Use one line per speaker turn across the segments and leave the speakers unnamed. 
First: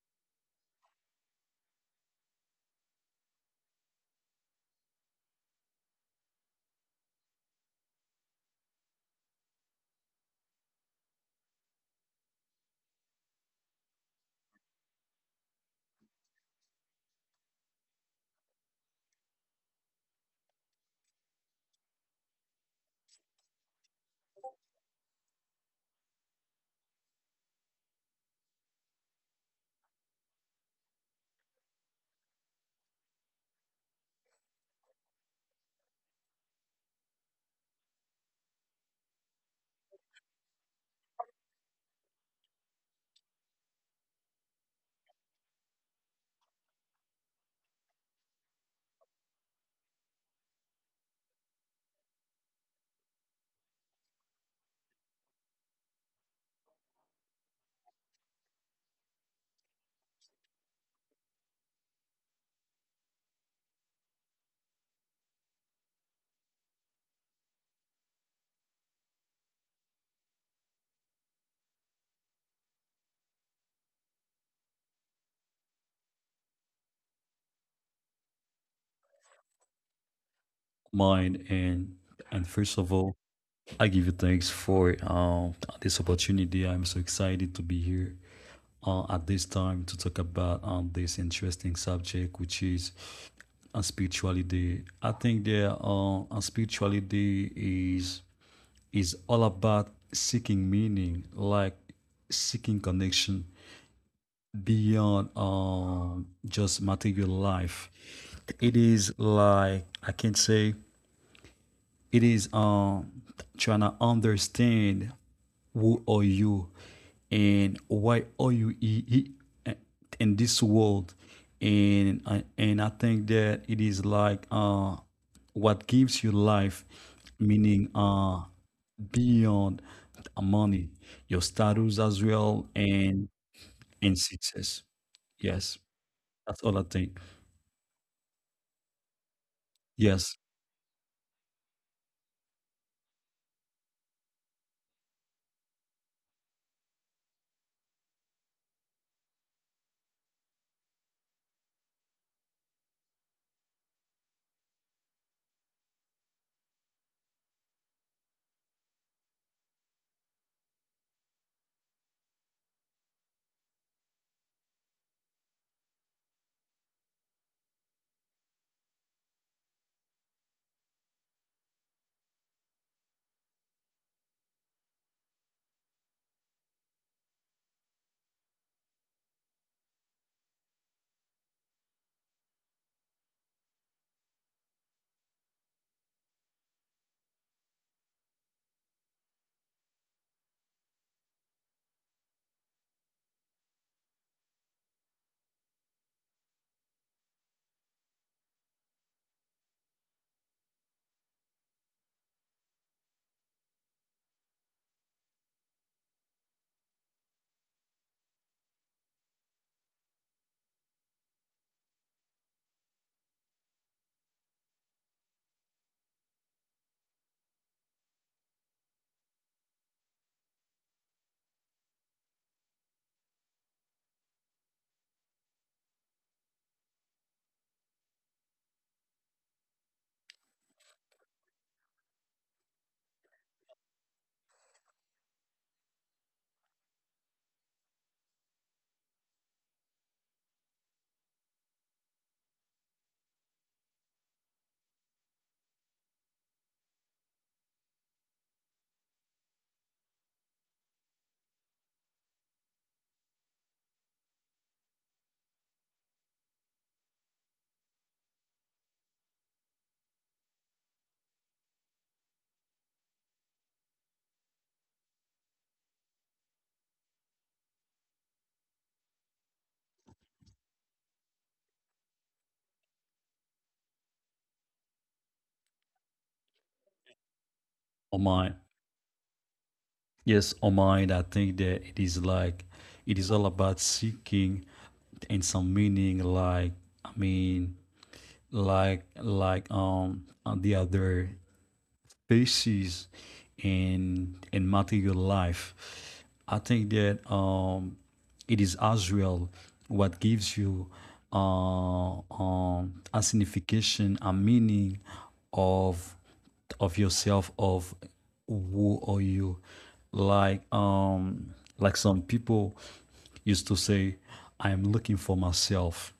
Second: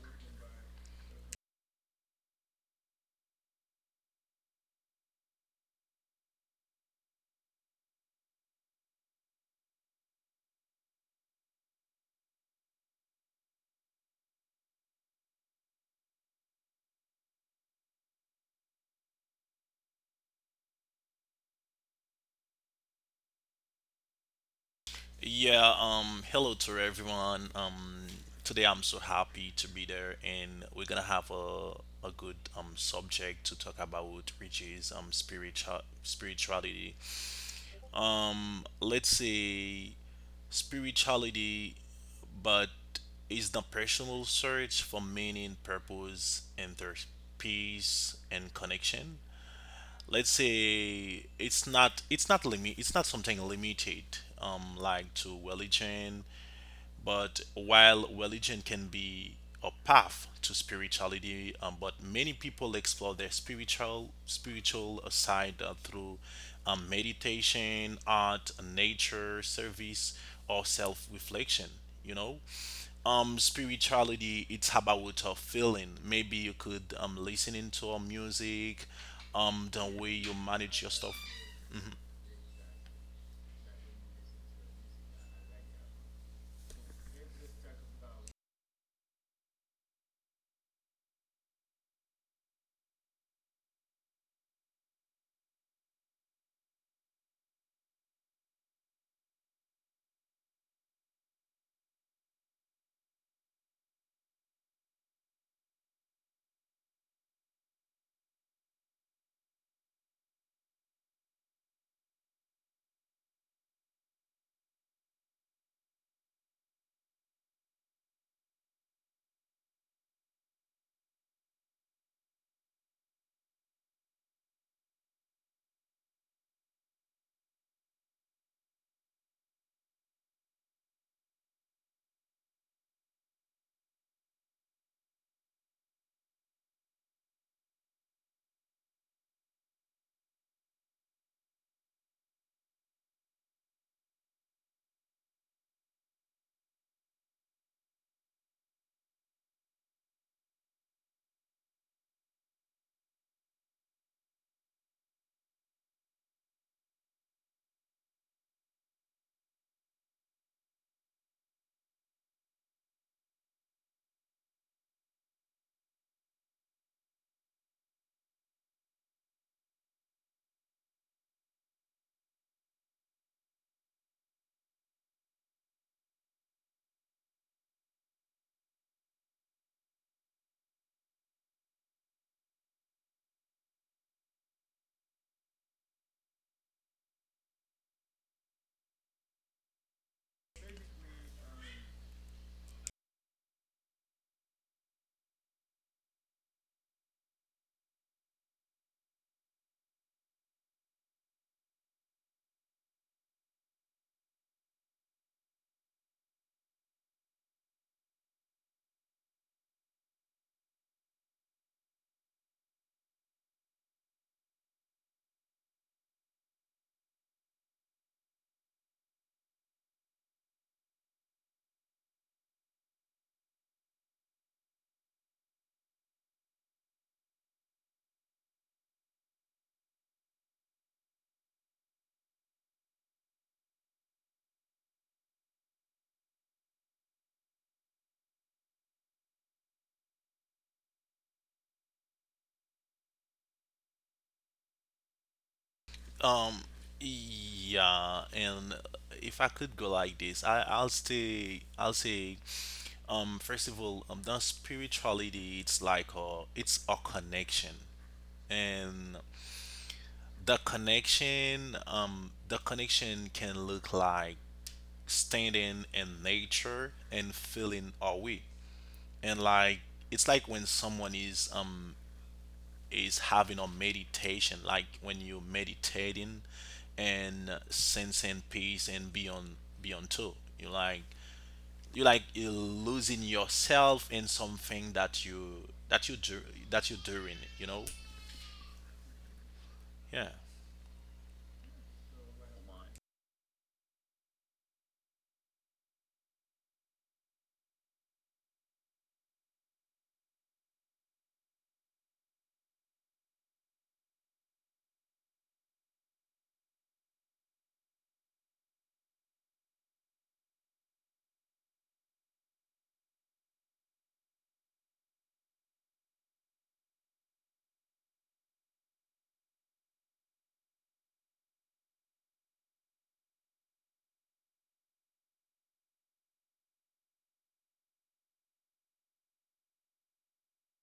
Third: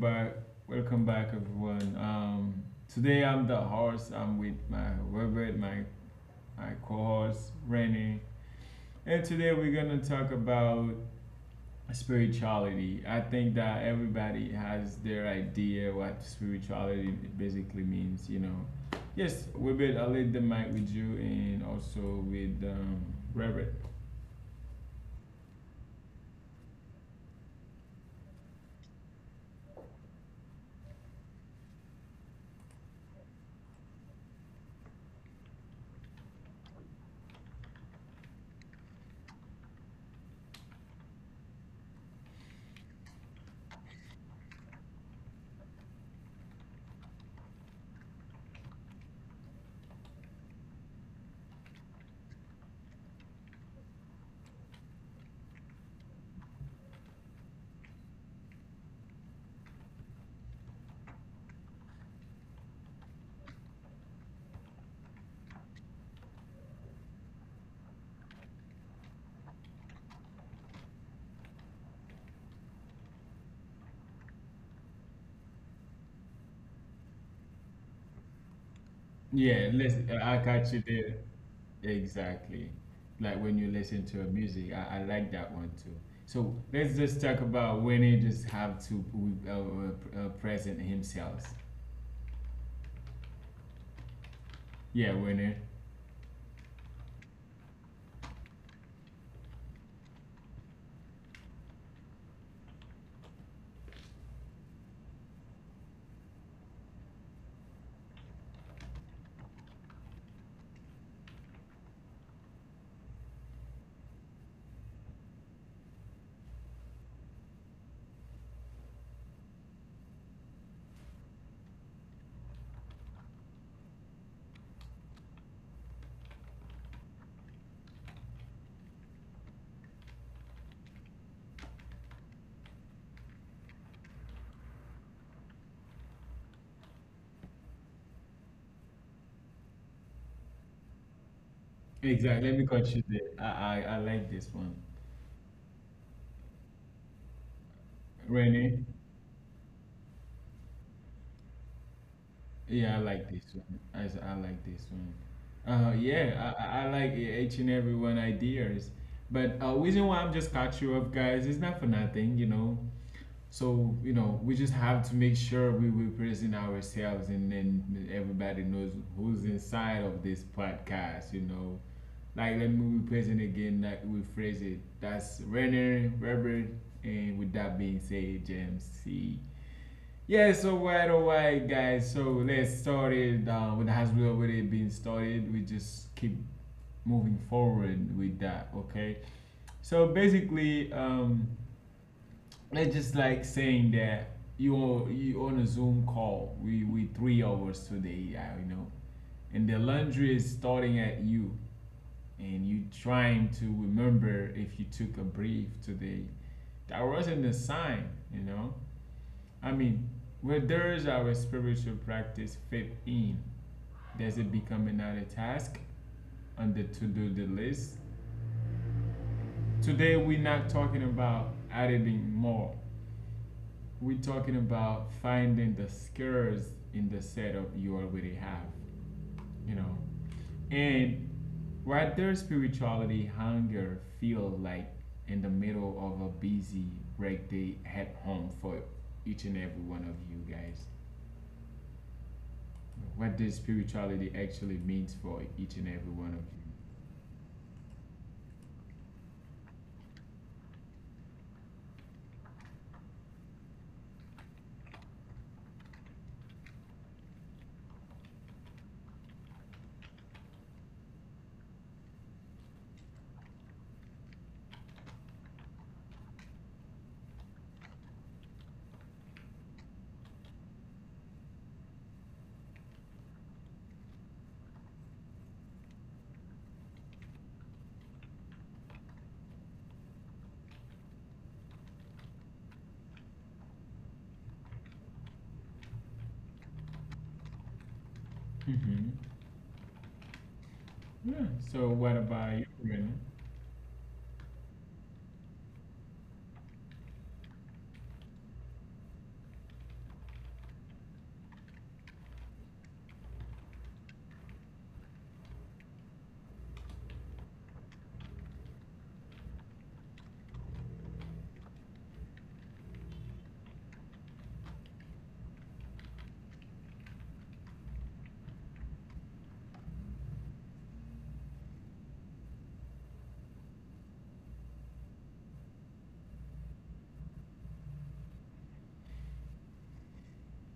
back, welcome back, everyone. Today I'm the host. I'm with my Robert, my co-host Rennie, and today we're gonna talk about spirituality. I think that everybody has their idea what spirituality basically means. You know, yes, Robert, I'll leave the mic with you and also with Robert.
Yeah, Hello to everyone. Today I'm so happy to be there, and we're gonna have a good subject to talk about, which is spirituality. Let's say spirituality, but is the personal search for meaning, purpose, and their peace and connection. Let's say it's not something limited like to religion, but while religion can be a path to spirituality, but many people explore their spiritual side through meditation, art, nature, service, or self-reflection. You know, Spirituality, it's about a feeling. Maybe you could listening to a music,
Yeah,
the
let's.
way you
I
manage
catch
your
you
stuff.
there. Exactly. Like when you listen to a music, I like that one too. So let's just talk about Winner. Just have to uh, present himself. Yeah, Winner.
Mine and First of all, I give you thanks for this opportunity. I'm so excited to be here at this time to talk about this interesting subject, which is spirituality. I think that spirituality is all about seeking meaning, like seeking connection beyond just material life. It is like, I can say, it is trying to understand who are you and why are you in this world. And I think that it is like, what gives you life meaning,
Exactly. Let me cut you there. I
beyond
like this one.
money, your status as well, and
Renee.
success. Yes, that's all I think.
Yeah, I like this one. I like
yes
this one. Yeah, I like each and every one ideas. But reason why I'm just caught you up, guys, is not for nothing, you know. So, you know, we just have to make sure we represent ourselves and then everybody knows who's inside of this podcast, you know. Like, let me represent again, like, we phrase it. That's Renner, Robert, and with that being said, James C. Yeah, so right away, guys. So let's start it. What has already been started, we just keep moving forward with that, okay? So basically, it's just like saying that you on a Zoom call. We 3 hours today, I. And the laundry is starting at you, and you trying to remember if you took a brief today. That wasn't a sign, you know. I mean, where does our spiritual practice fit in? Does it become another task on the to do the list? Today we're not talking about adding more. We're talking about finding the skills in the setup you already have, you know. And what their spirituality hunger feel like in the middle of a busy break day at home for each and every one of you guys. What does spirituality actually means for each and every one of
Um, yeah, and if I could go like this, I'll say, first of all, the spirituality, it's a connection, and the connection can look like standing in nature and feeling away, and it's like when someone is having a meditation, like when you meditating and sensing peace and beyond too. You losing yourself in something that you do that you're doing. You know?
you? Hmm.
Yeah.
Yeah. So what about you, Rena?
on my yes, on mine, I think that it is like it is all about seeking in some meaning, like, I mean, like like um the other species in material life. I think that it is as well what gives you a signification, a meaning of of yourself, of who are you. Like, like some people used to say, I'm looking for myself,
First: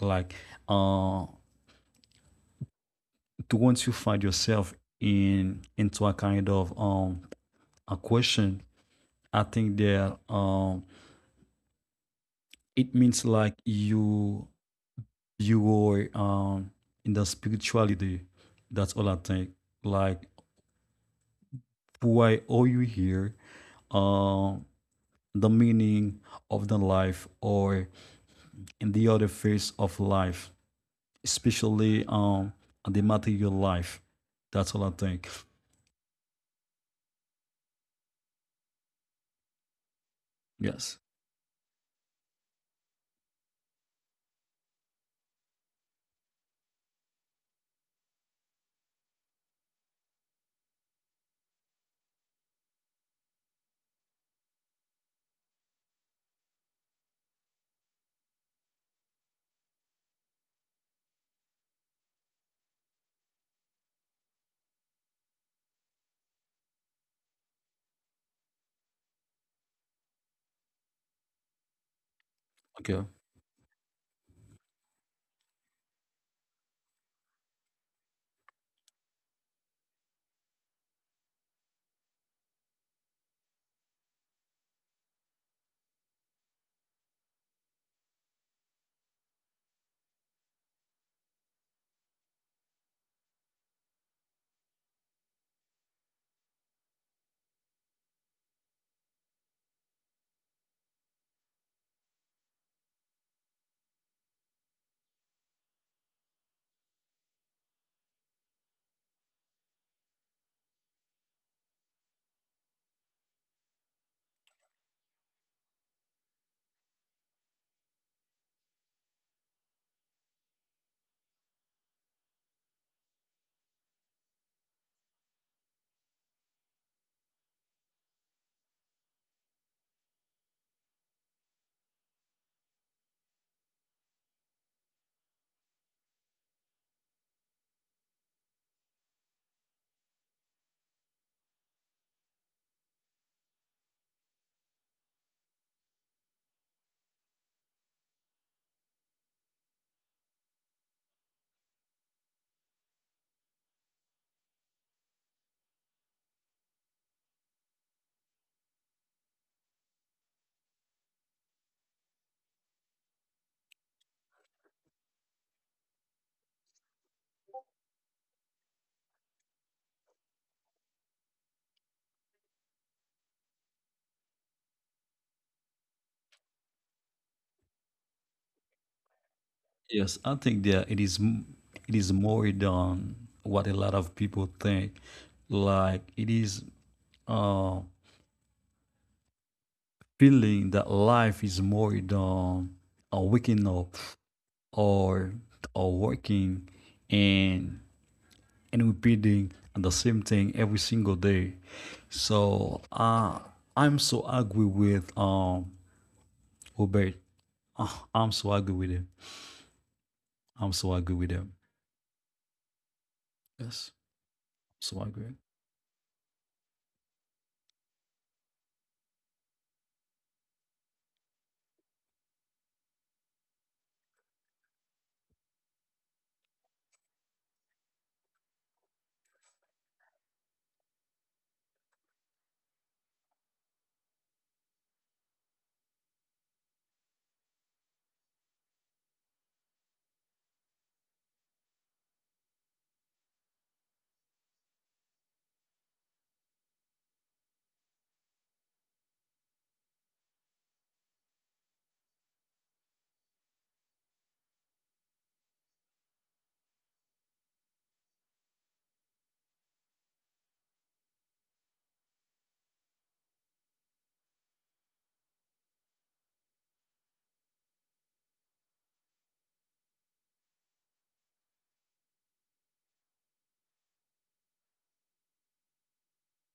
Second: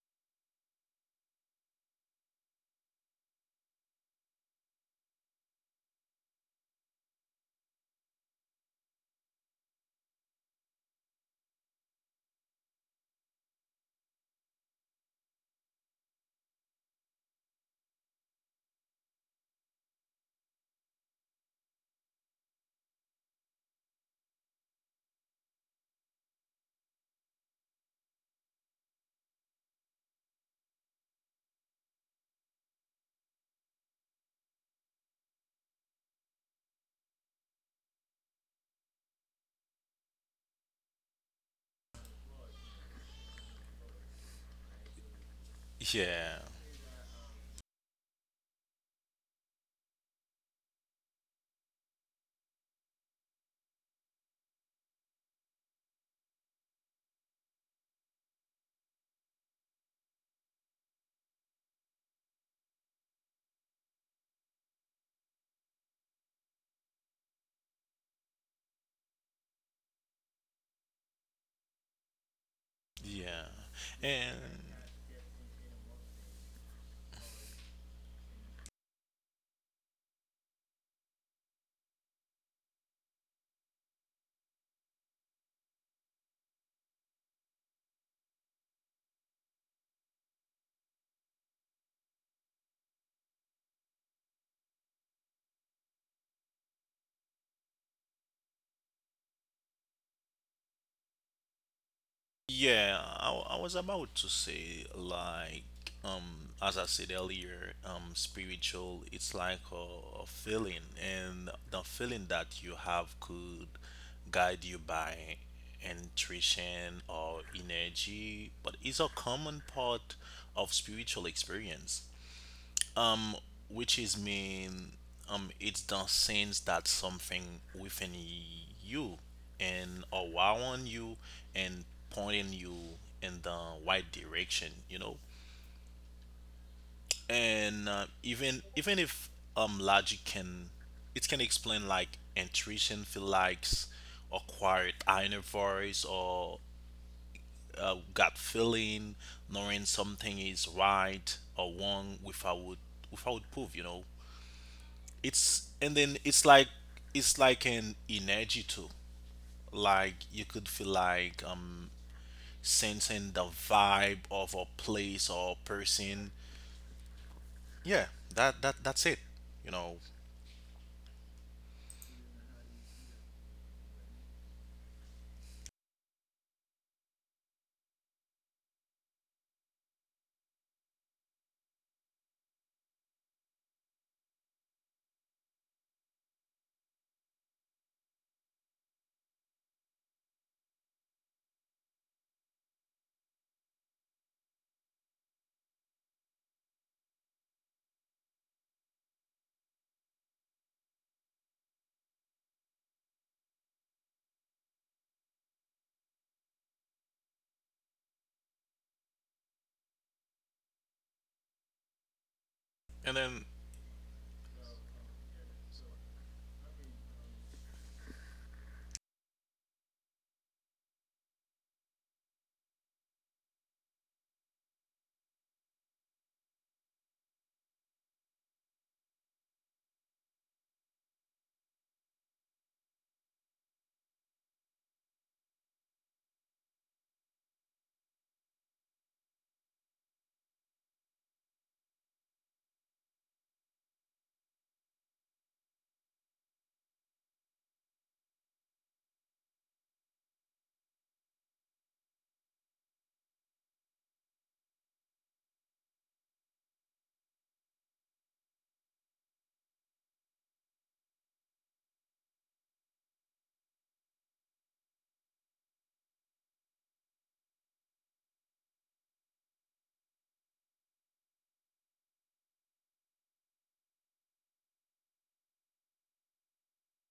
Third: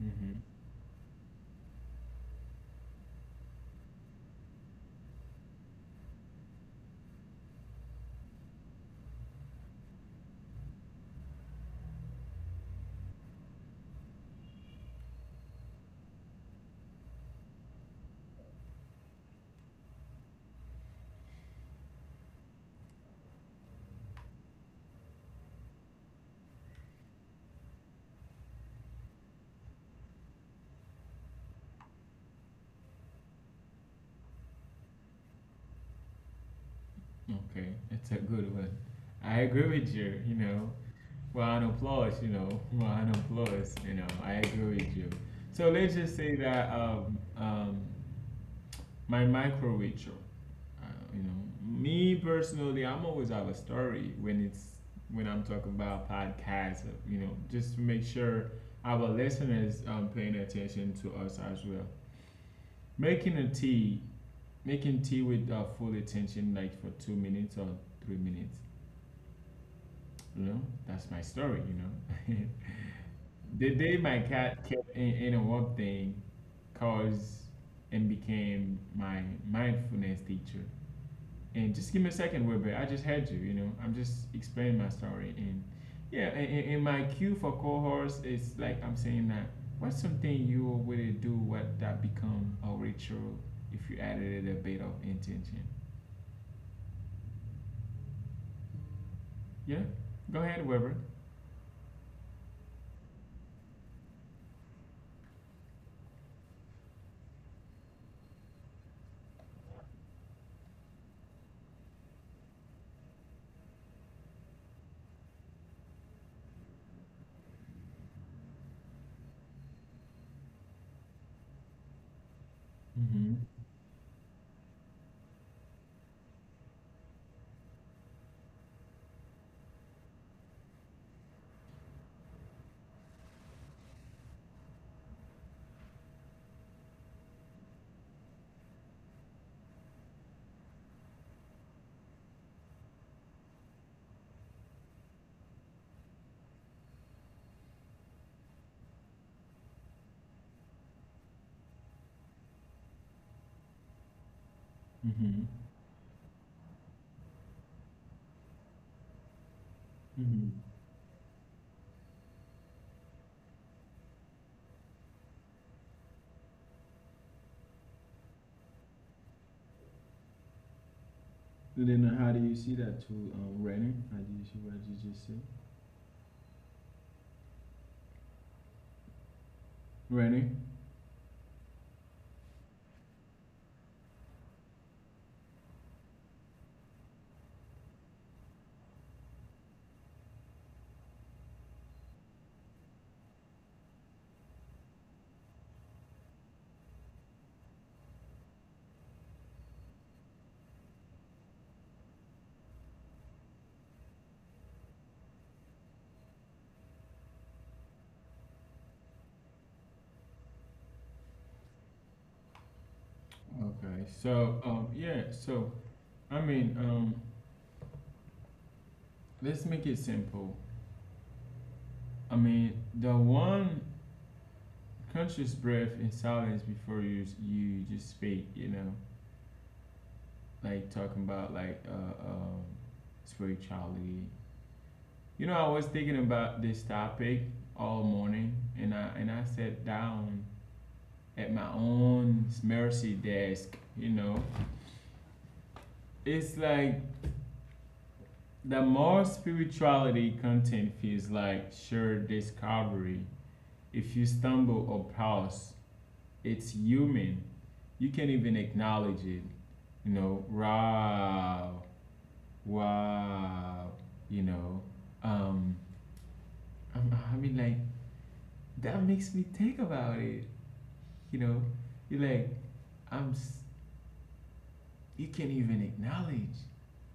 like, uh to once you find yourself in into a kind of a question, I think that it means like you were in the spirituality. That's all I think. Like, why are you here? um the meaning of the life, or in the other phase of life, especially the material life. That's all I think.
Okay, that's a good one. I agree with you. You know,
Yes.
round of applause, you know, round of applause, you know, I agree with you. So let's just say
Yeah.
that my micro ritual, uh, you know, me personally, I'm always have a story when it's when I'm talking about podcasts, you know, just to make sure our listeners paying attention to us as well. Making a tea, making tea with full attention, like for 2 minutes or 3 minutes, you know, that's my story, you know.
Okay.
Yeah.
The day my cat
And
kept in a work thing caused and became my mindfulness teacher. And just give me a second, Wilbur. I just heard you, you know. I'm just explaining my story. And yeah, and my cue for cohorts is like I'm saying that what's something you would do what that become a ritual if you added it a bit of intention? Yeah, go ahead, Wilbur.
I was about to say like as I said earlier, spiritual it's like a feeling, and the feeling that you have could guide you by intuition or energy, but it's a common part of spiritual experience.
Mm-hmm.
Um, which is mean, it's the sense that something within you and around you and pointing you in the right direction, you know. And even if um logic can, it can explain like intuition, feel likes, or quiet inner voice, or gut feeling, knowing something is right or wrong without proof, you know.
Mm-hmm.
It's and then it's like an energy too, like
Mm-hmm.
you could feel like sensing the vibe of a place or person. Yeah, that's it, you know.
And then how do you see that too, Rainer? How do you see what you just said? Ready?
Yes, I think that it is more than what a lot of people think. Like, it is uh feeling that life is more than waking up, or or working, and and repeating the same thing every single day. So I'm so agree with Robert. Uh, I'm so agree with him. I'm so agree with him.
And then
Okay. So,
Yes,
yeah. So,
so agree.
I mean, let's make it simple. I mean, the one conscious breath in silence before you just speak. You know, like talking about like spirituality. You know, I was thinking about this topic all morning, and I sat down at my own mercy desk. You know, it's like the more spirituality content feels like sheer discovery. If you stumble or pause, it's human. You can not even acknowledge it. You know, wow, wow. You know, um, i like that makes me think about it. You know, you're like, I'm. s- you can not even acknowledge.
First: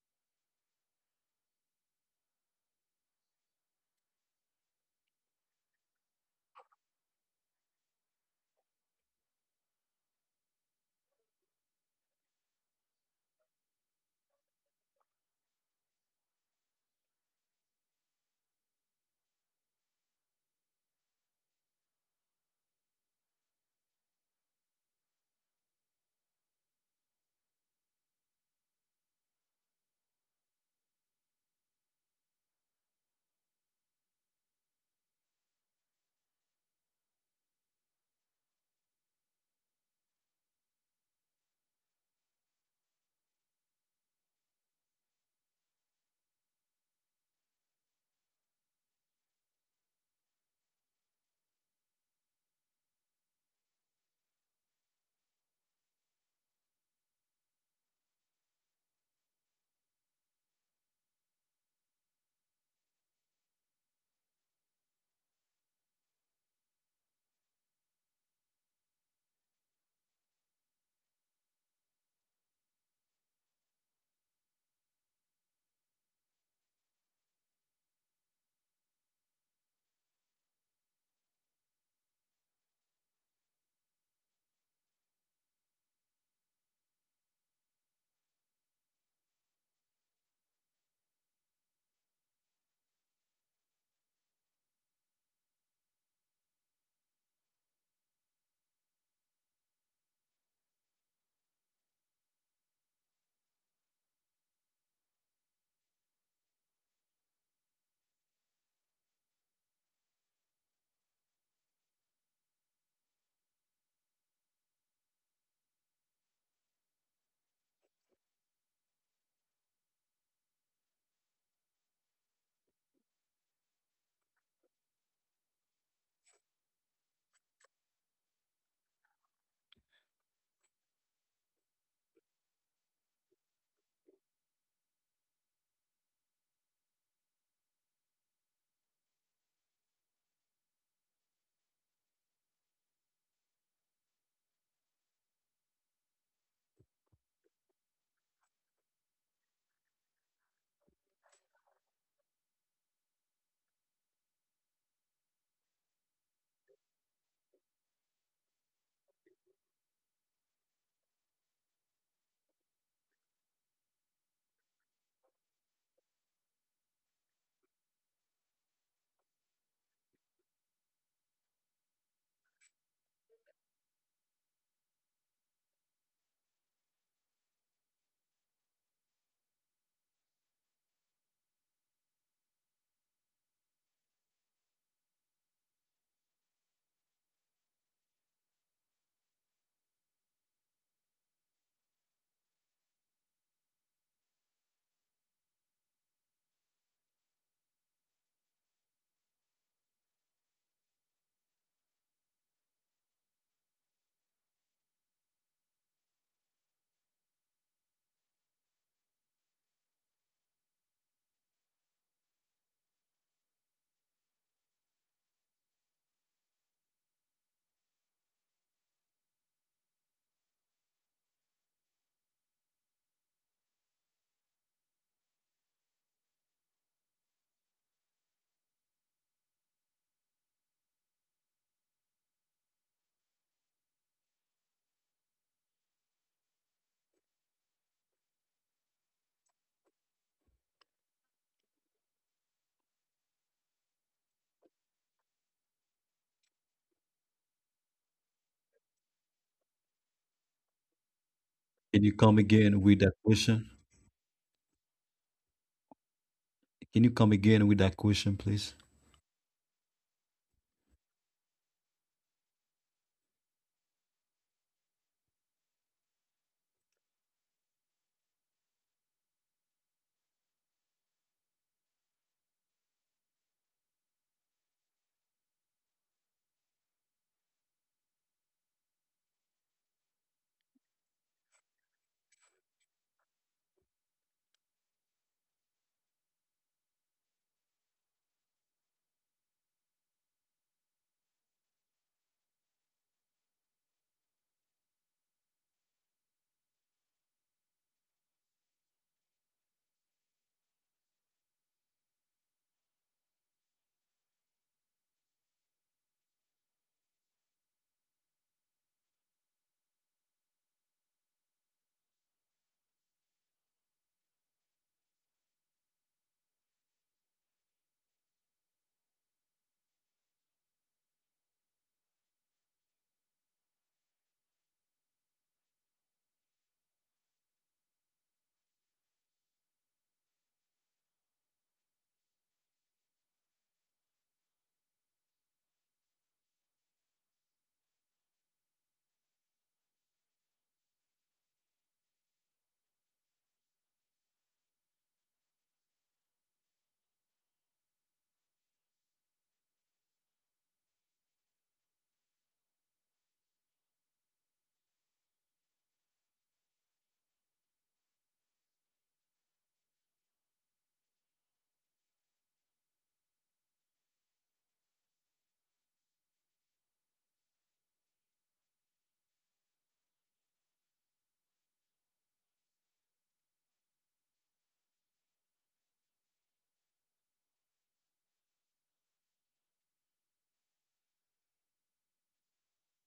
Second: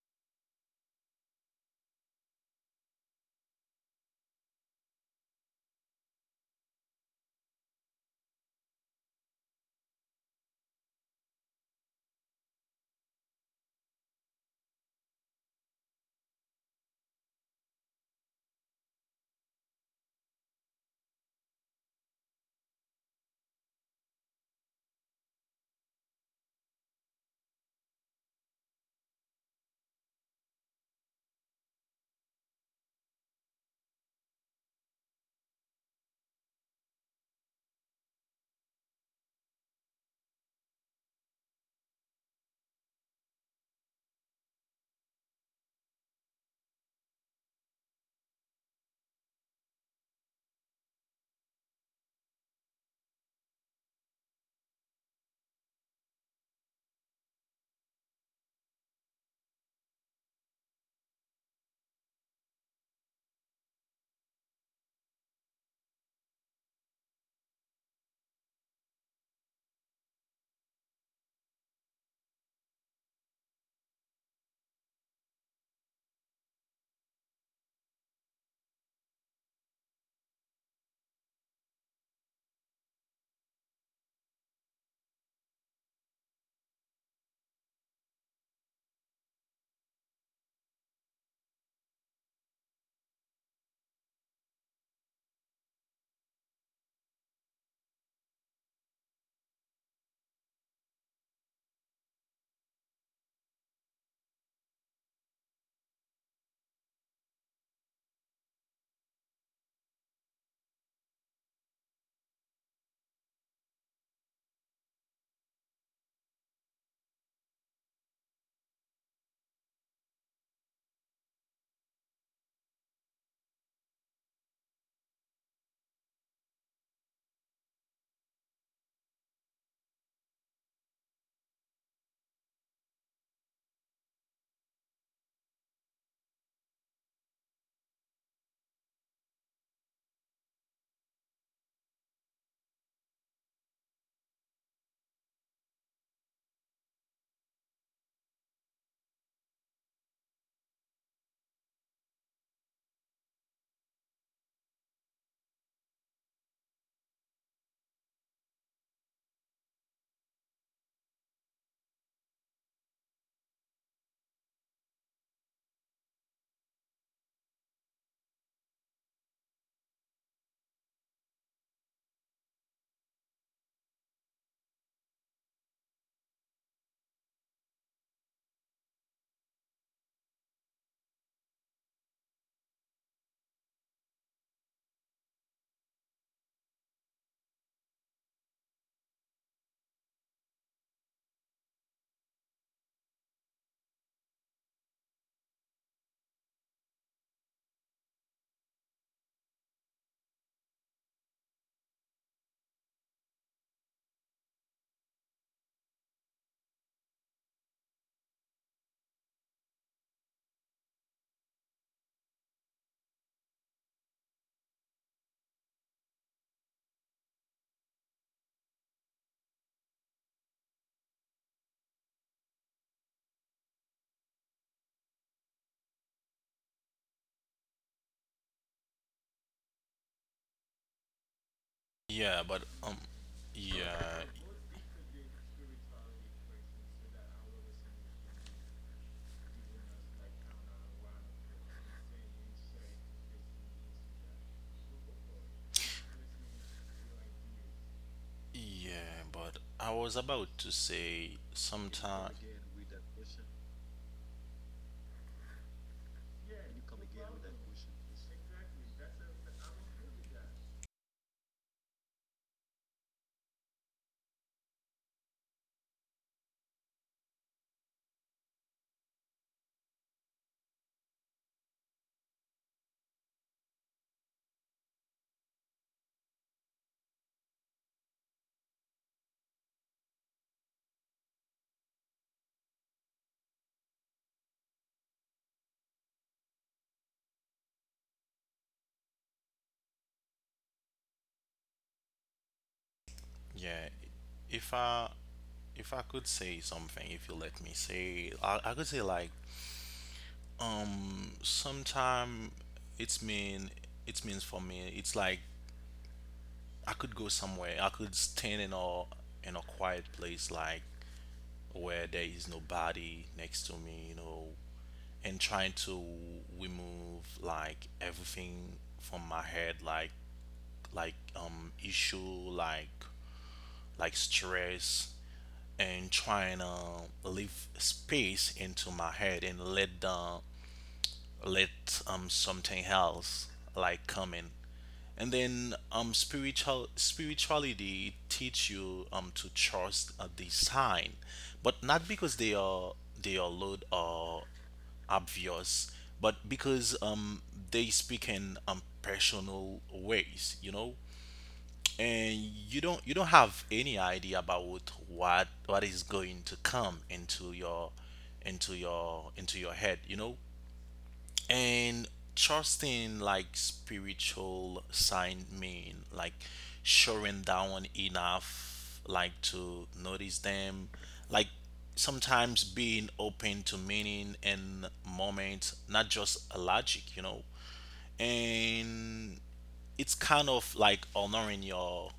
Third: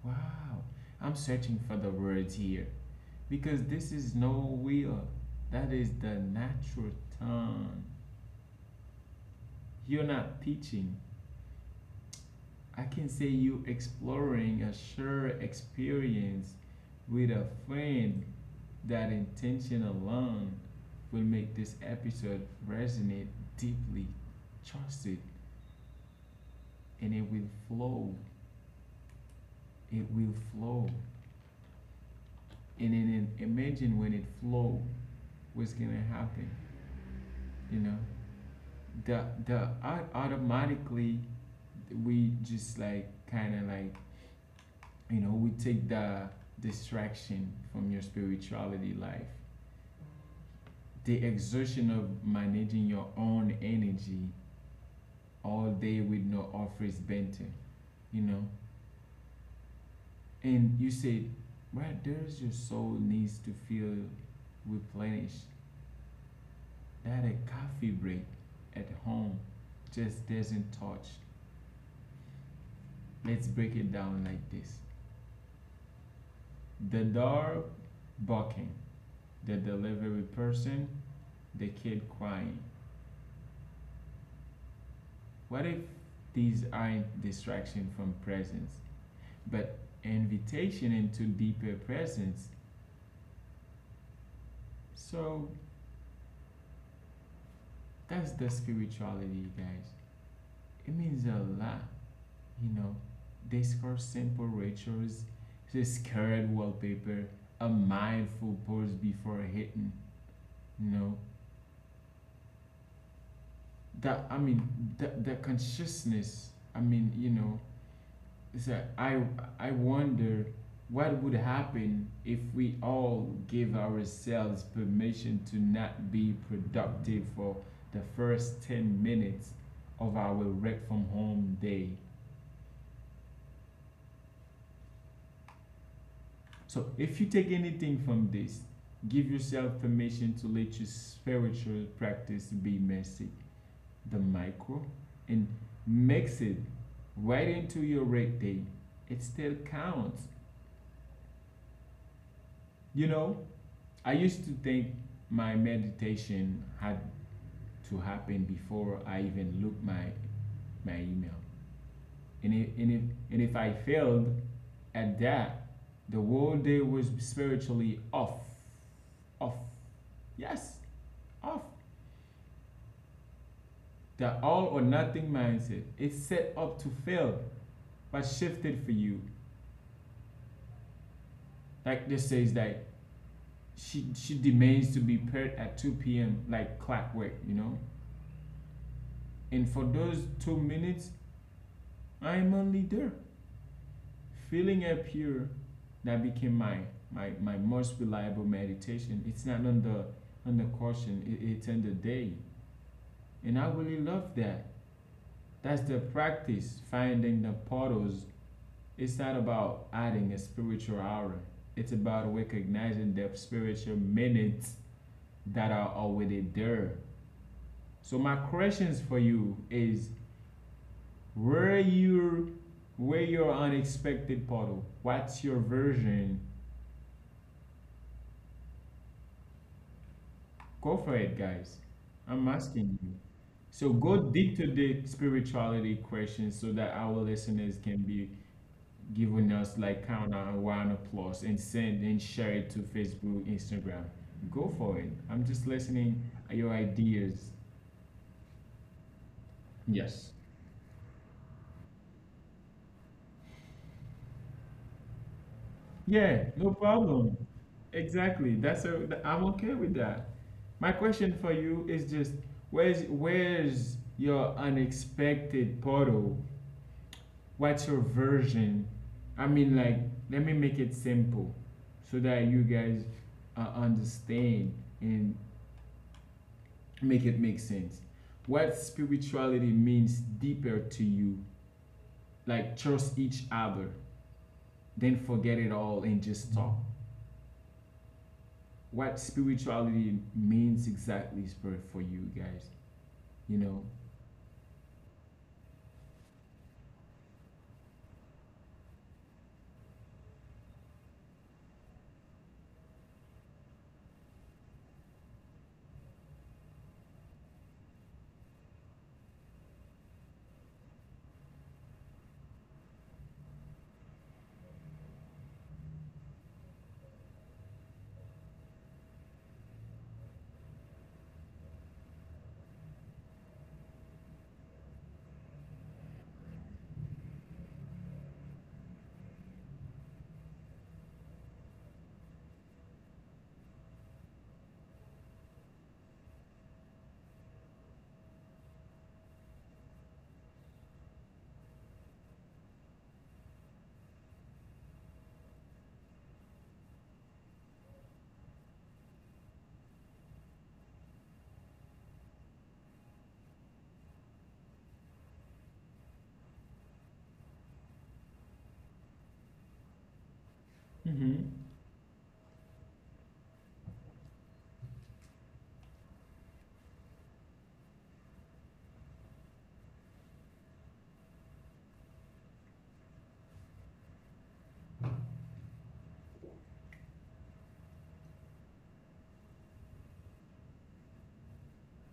Wow, I'm searching for the words here. Because this is no will. That is the natural tongue. You're not teaching. I can say you exploring a shared experience with a friend. That intention alone will make this episode resonate deeply. Trust it, and it will flow. It will flow. And then imagine when it flows, what's gonna happen? You know, the automatically we just like kind of like, you know, we take the distraction from your spirituality life, the exertion of managing your own energy all day with no office benter, you know. And you said right there's your soul needs to feel replenished, that a coffee break at home just doesn't touch. Let's break it down like this: the dog barking, the delivery person, the kid crying? What if these aren't distraction from presence, but invitation into deeper presence? So that's the spirituality, guys. It means a lot, you know. Discourse simple rituals, this current wallpaper, a mindful pause before hitting, you know. That I mean, the consciousness. I mean, you know, so I wonder what would happen if we all give ourselves permission to not be productive for the first 10 minutes of our work from home day. So if you take anything from this, give yourself permission to let your spiritual practice be messy, the micro, and mix it right into your work day. It still counts. You know, I used to think my meditation had to happen before I even looked my email. And if, and if, and if I failed at that, the whole day was spiritually off. Off. Yes, off. The all or nothing mindset. It's set up to fail, but shifted for you. Like this says that she demands to be paired at 2 p.m. like clockwork, you know? And for those 2 minutes, I am only there, feeling up here. That became my most reliable meditation. It's not on the on the caution, it's in the day. And I really love that. That's the practice, finding the portals. It's not about adding a spiritual hour. It's about recognizing the spiritual minutes that are already there. So my questions for you is where you where your unexpected portal? What's your version? Go for it, guys.
yeah
I'm
but
asking you. So go
yeah
deep to the spirituality questions so that our listeners can be giving us like count on round applause and send and share it to Facebook, Instagram. Go for it. I'm just listening at your ideas.
yeah but I was
Yes.
about to say
Can you come again
sometime.
with that question? Can
Yeah,
you come
no
again with that
problem.
question, please?
Exactly. I'm okay with that. My question for you is just where's your unexpected portal? What's your version? I mean, like, let me make it simple so that you guys understand and make it make sense what spirituality means deeper to you, like trust each other then forget it all and just talk what spirituality means exactly is for you guys, you know.
Yeah. If i if i could say something, if you let me say, I could say like, sometime it's mean it means for me it's like I could go somewhere. I could stand in a quiet place, like where there is nobody next to me, you know, and trying to remove like everything from my head, like issue, like like stress, and trying to leave space into my head and let the let something else like come in. And then spirituality teach you to trust the sign, but not because they are loud or obvious, but because they speak in personal ways, you know. And you don't have any idea about what is going to come into your into your into your head, you know.
Mm-hmm.
And trusting like spiritual sign mean like showing down enough like to notice them, like sometimes being open to meaning and moment, not just a logic, you know. And it's kind of like honoring your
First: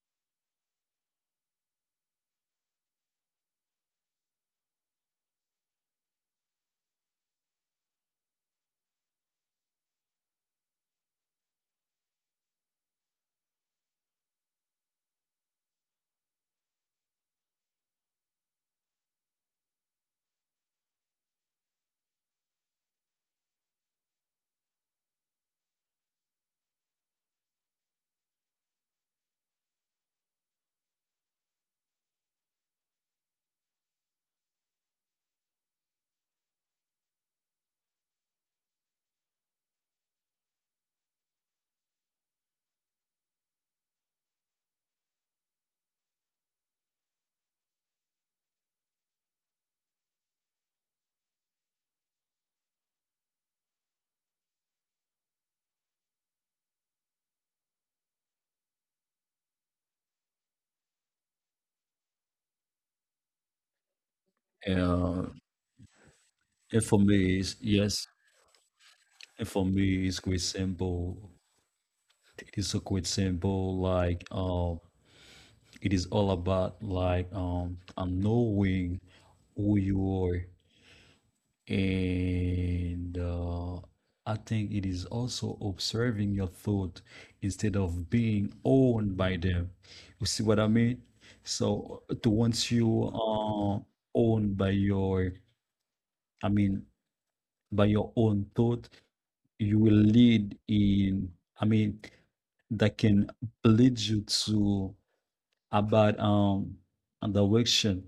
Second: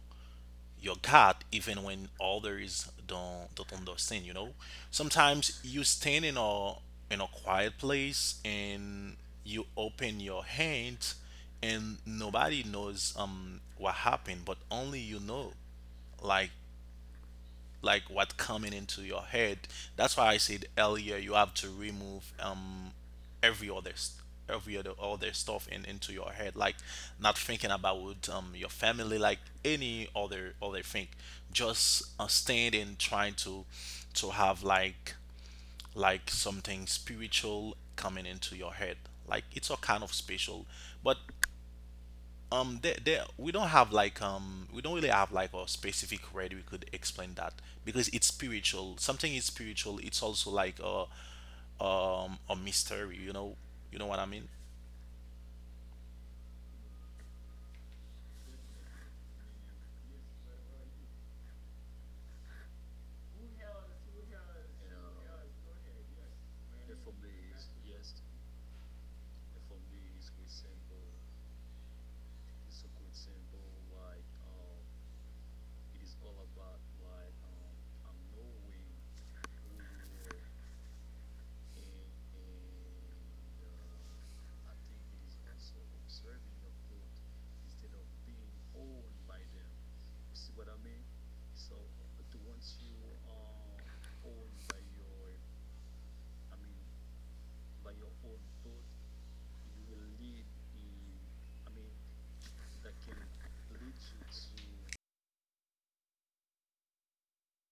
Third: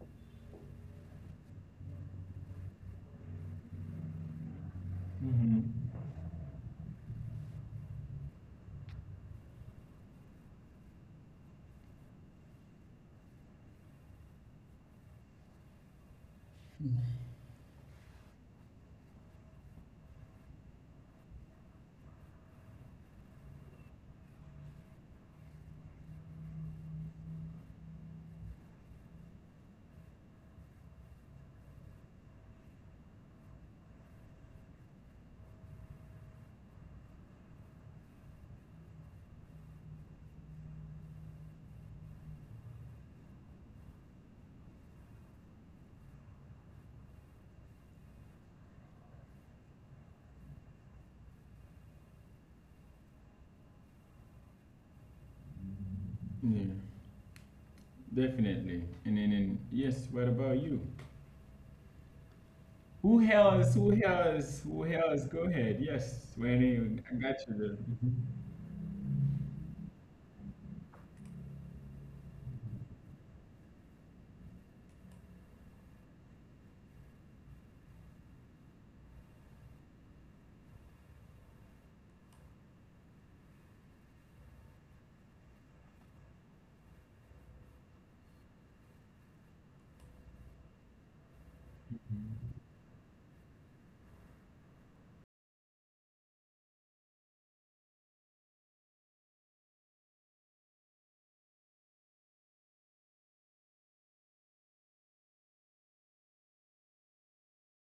God, even when others don't understand, you know? Sometimes you
Mm-hmm.
stand in a quiet place and you open your hand, and nobody knows what happened, but only you know like what coming into your head. That's why I said earlier, you have to remove every other st- every other stuff in into your head, like not thinking about your family, like any other thing. Just stand and trying to have like something spiritual coming into your head. Like it's a kind of special, but we don't have like we don't really have like a specific way we could explain that, because it's spiritual. Something is spiritual. It's also like a mystery. You know what I mean?
Yeah, definitely. And then and yes, what about you? Who else? Who else? Who
Uh,
else? Go ahead. Yes,
and for
when I
me,
got
it's,
you. There.
yes, and for me, it's quite simple. It is so quite simple. Like, it is all about like, knowing who you are, and I think it is also observing your thought instead of being owned by them. You see what I mean? So, to once you are owned by your, I mean, by your own thought, you will lead in, I mean, that can lead you to about a direction.